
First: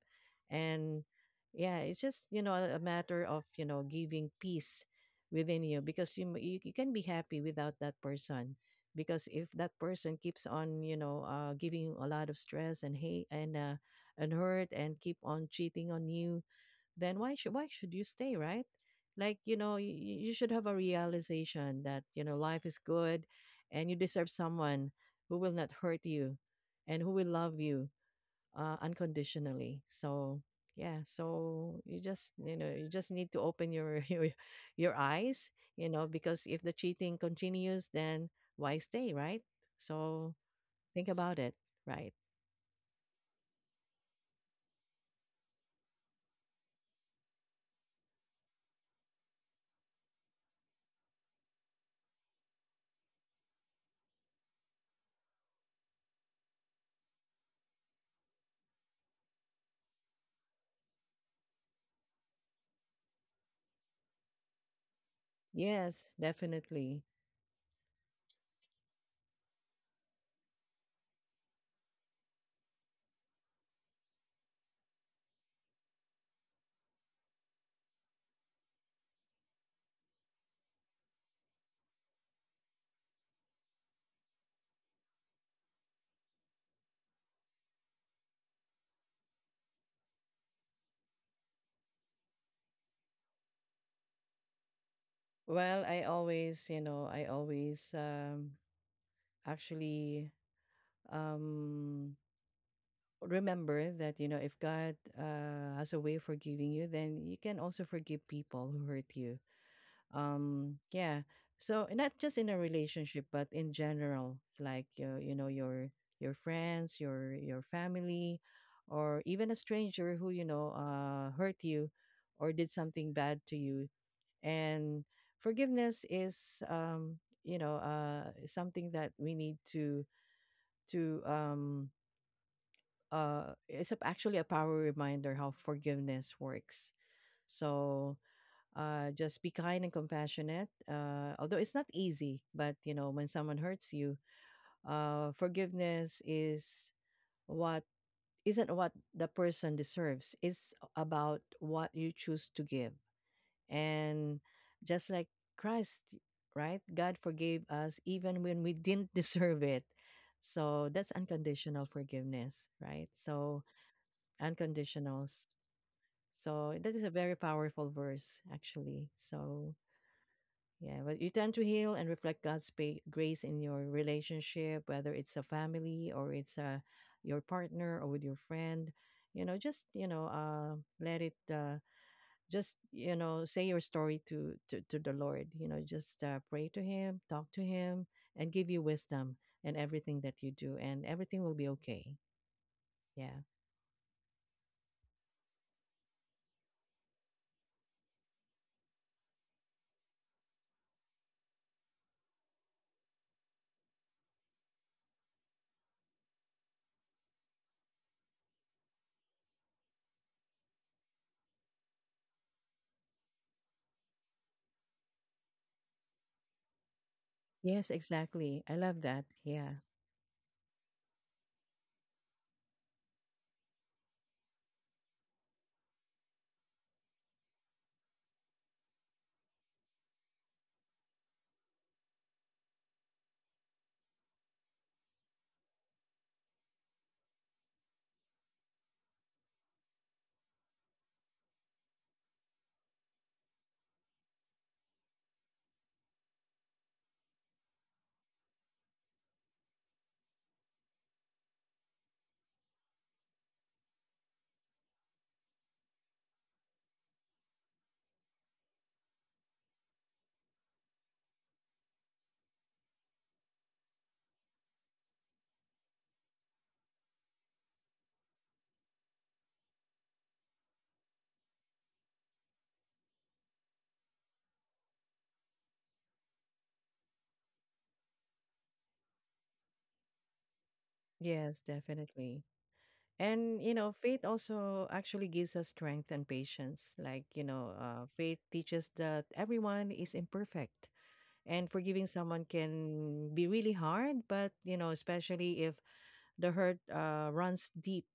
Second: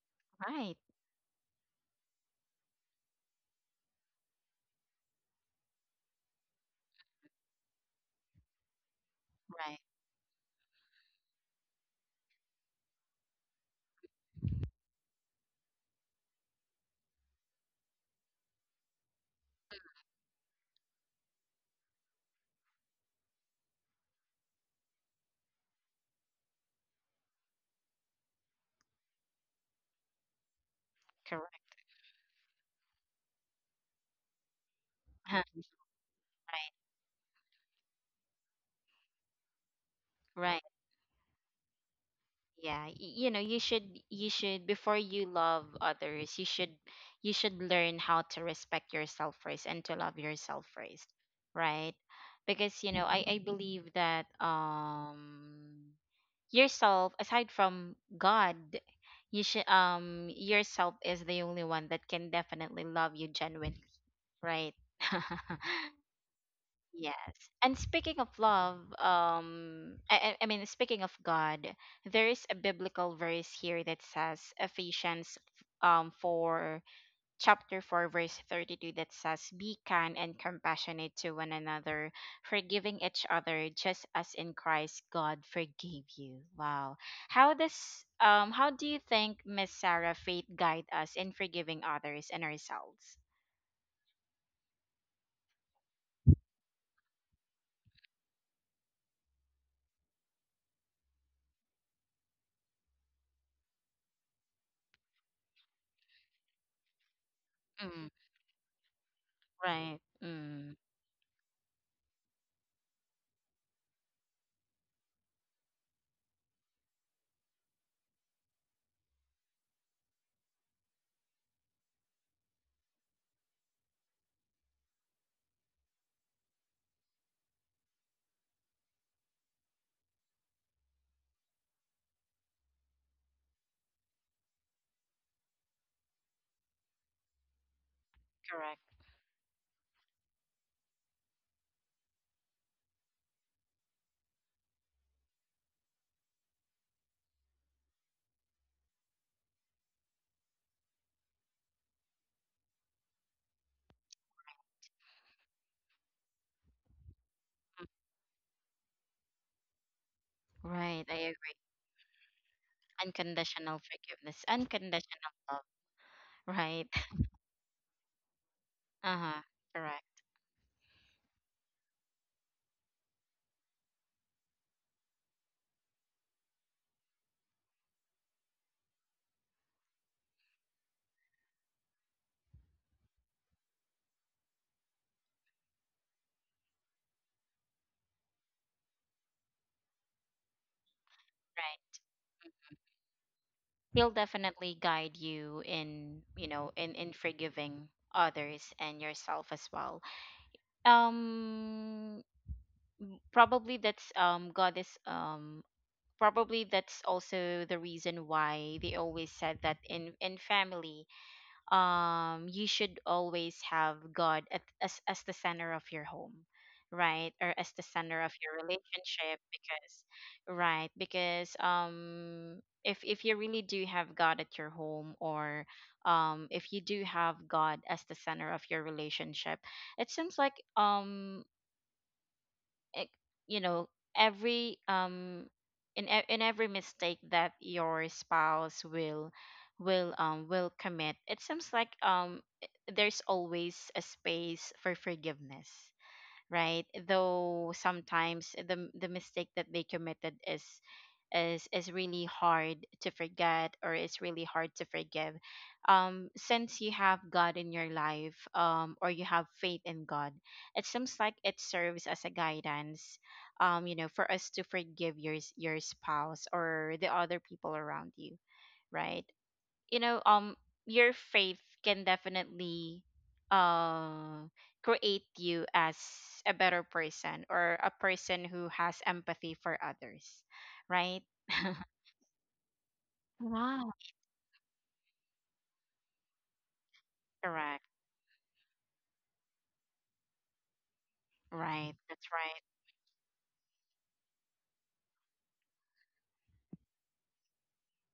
A: Right,
B: And yeah, it's just you know a matter of you know giving peace within you, because you m- you, you can be happy without that person. Because if that
A: right,
B: person keeps on you know uh, giving you a lot of stress and hate and uh, and hurt and keep on cheating on you, then why should why should you stay, right? Like, you know, you, you should have a realization that, you know, life is good and you deserve someone who will not hurt you and who will love you uh, unconditionally. So yeah, so
A: correct.
B: you just you know you just need to open your your your eyes, you know, because if
A: Right,
B: the cheating continues, then why stay, right? So
A: right.
B: think about it, right?
A: Yeah, y- you know, you should you should, before you love others, you should you should learn how to respect yourself first and to love yourself first, right? Because, you know, I I believe that, um yourself, aside from God, you should um yourself is the only one that can definitely love you genuinely, right?
B: Yes, definitely.
A: Yes. And speaking of love, um, I, I I mean, speaking of God, there is a biblical verse here that says Ephesians, um, four chapter four verse thirty two, that says, "Be kind and compassionate to one another, forgiving each other, just as in Christ God forgave you." Wow. How does um how do you think, Miss Sarah, faith guide us in forgiving others and ourselves?
B: Well, I always, you know, I always um, actually um remember that you know if God uh has a way of forgiving you, then you can also
A: Mm,
B: forgive people who hurt you.
A: right. Mm,
B: um yeah, so not just in a relationship, but in general, like uh, you know your your friends, your your family, or even a stranger who you know uh hurt you or did something bad to you. And forgiveness is um you know uh something that we need to to um uh it's a- actually a power reminder how forgiveness works. So
A: correct.
B: uh just be kind and compassionate. uh although it's not easy, but you know when someone hurts you, uh forgiveness is what isn't what the person deserves. It's about what you choose to give. And just like Christ, right, God forgave us even when we didn't deserve it. So
A: Right,
B: that's
A: I
B: unconditional forgiveness, right? So
A: unconditional forgiveness, unconditional
B: unconditionals.
A: love,
B: So
A: right?
B: that is a very powerful verse, actually.
A: Uh-huh.
B: So
A: Correct.
B: yeah, but you tend to heal and reflect God's pa- grace in your relationship, whether it's a family or it's a your partner or with your friend. You know, just you know, uh, let it. Uh, just you know, say your story to to, to the Lord. You know, just uh, pray to Him, talk to Him, and give you wisdom in everything that you do, and everything will be okay.
A: Right.
B: Yeah.
A: He'll definitely guide you in, you know, in in forgiving others and yourself as well. Um Probably that's, um God is um probably that's also the reason why they always said that in, in family, um you should always have God at, as as the center of your home, right? Or as
B: Yes,
A: the center of
B: exactly.
A: your
B: I love that.
A: relationship,
B: Yeah.
A: because, right, because, um if if you really do have God at your home, or um if you do have God as the center of your relationship, it seems like, um ec- you know, every um in e- in every mistake that your spouse will will um will commit, it seems like, um i- there's always a space for forgiveness, right? Though sometimes the m- the mistake that they committed is is is really hard to forget, or it's really hard to forgive. Um since you have God in your life, um or you have faith in God, it seems like it serves as a guidance, um you know, for us to forgive your s- your spouse, or the other people around you, right? You know, um your faith can definitely, uh create you as a better person, or a person who has empathy for others, right?
B: Yes, definitely. And you know,
A: Wow.
B: faith also actually gives us strength and patience. Like, you know,
A: Correct.
B: uh, faith teaches that everyone is imperfect and
A: Right.
B: forgiving
A: That's
B: someone
A: right.
B: can be really hard, but you know, especially if the hurt uh, runs deep,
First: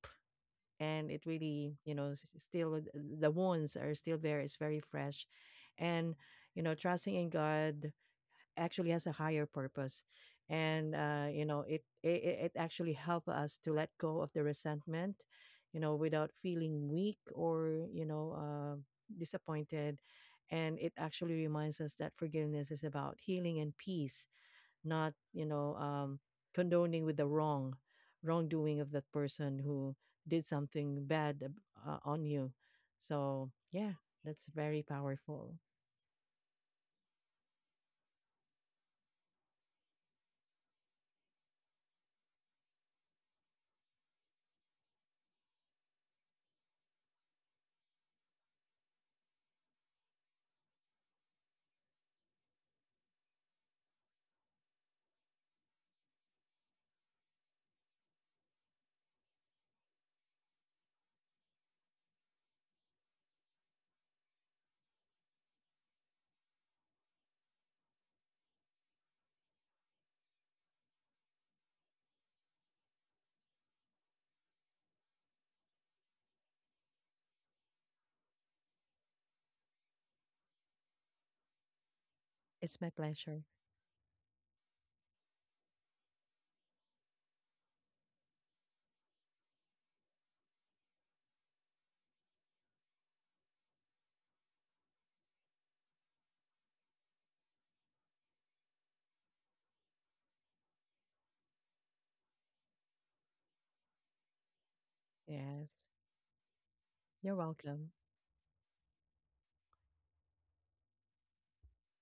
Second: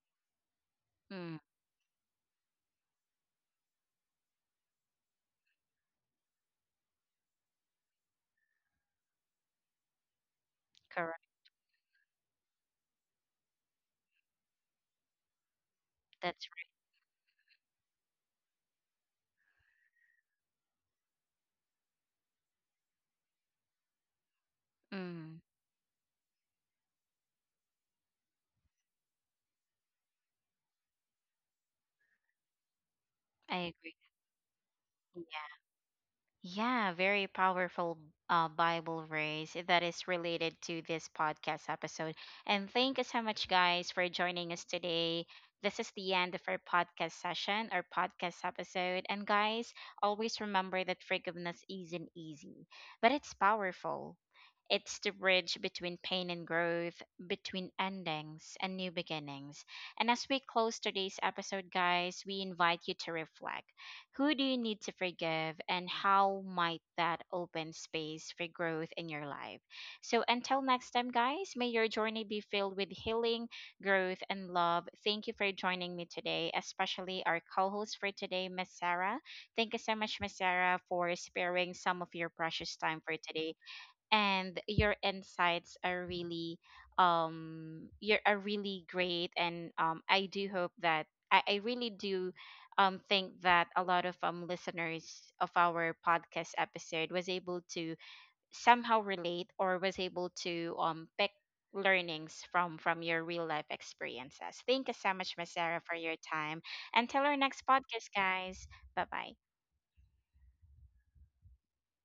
B: and it
A: Mm.
B: really, you know, s- still the wounds are still there, it's very fresh. And you know, trusting in God actually has a higher purpose, and
A: Correct.
B: uh, you know it, it it actually help us to let go of the resentment, you know, without
A: That's
B: feeling weak or you know uh, disappointed. And it actually reminds us that forgiveness is about healing and peace,
A: right.
B: not
A: Mm.
B: you know um, condoning with the wrong wrongdoing of that person who did something bad ab- uh, on you. So
A: I
B: yeah, that's very
A: agree.
B: powerful.
A: Yeah, very powerful, uh, Bible verse that is related to this podcast episode. And thank you so much, guys, for joining us today. This is the end of our podcast session, our podcast episode. And, guys, always remember that forgiveness isn't easy, but it's powerful. It's the bridge between pain and growth, between endings and new beginnings. And as we close today's episode, guys, we invite you to reflect. Who do you need to forgive, and how might that open space for growth in your life? So, until next time, guys, may your journey be filled with healing, growth, and love. Thank you for joining me today, especially our co host for today, Miss Sarah. Thank you so much, Miss Sarah, for sparing some of your precious
B: It's my
A: time for
B: pleasure.
A: today, and your insights are really, um you're are really great. And, um I do hope that, I, I really do, um think that a lot of um listeners of our podcast episode was able to somehow relate, or was able to um pick learnings from from your real life experiences. Thank you so much, Miss Sarah,
B: Yes,
A: for your time. Until our
B: you're
A: next
B: welcome.
A: podcast, guys. Bye bye.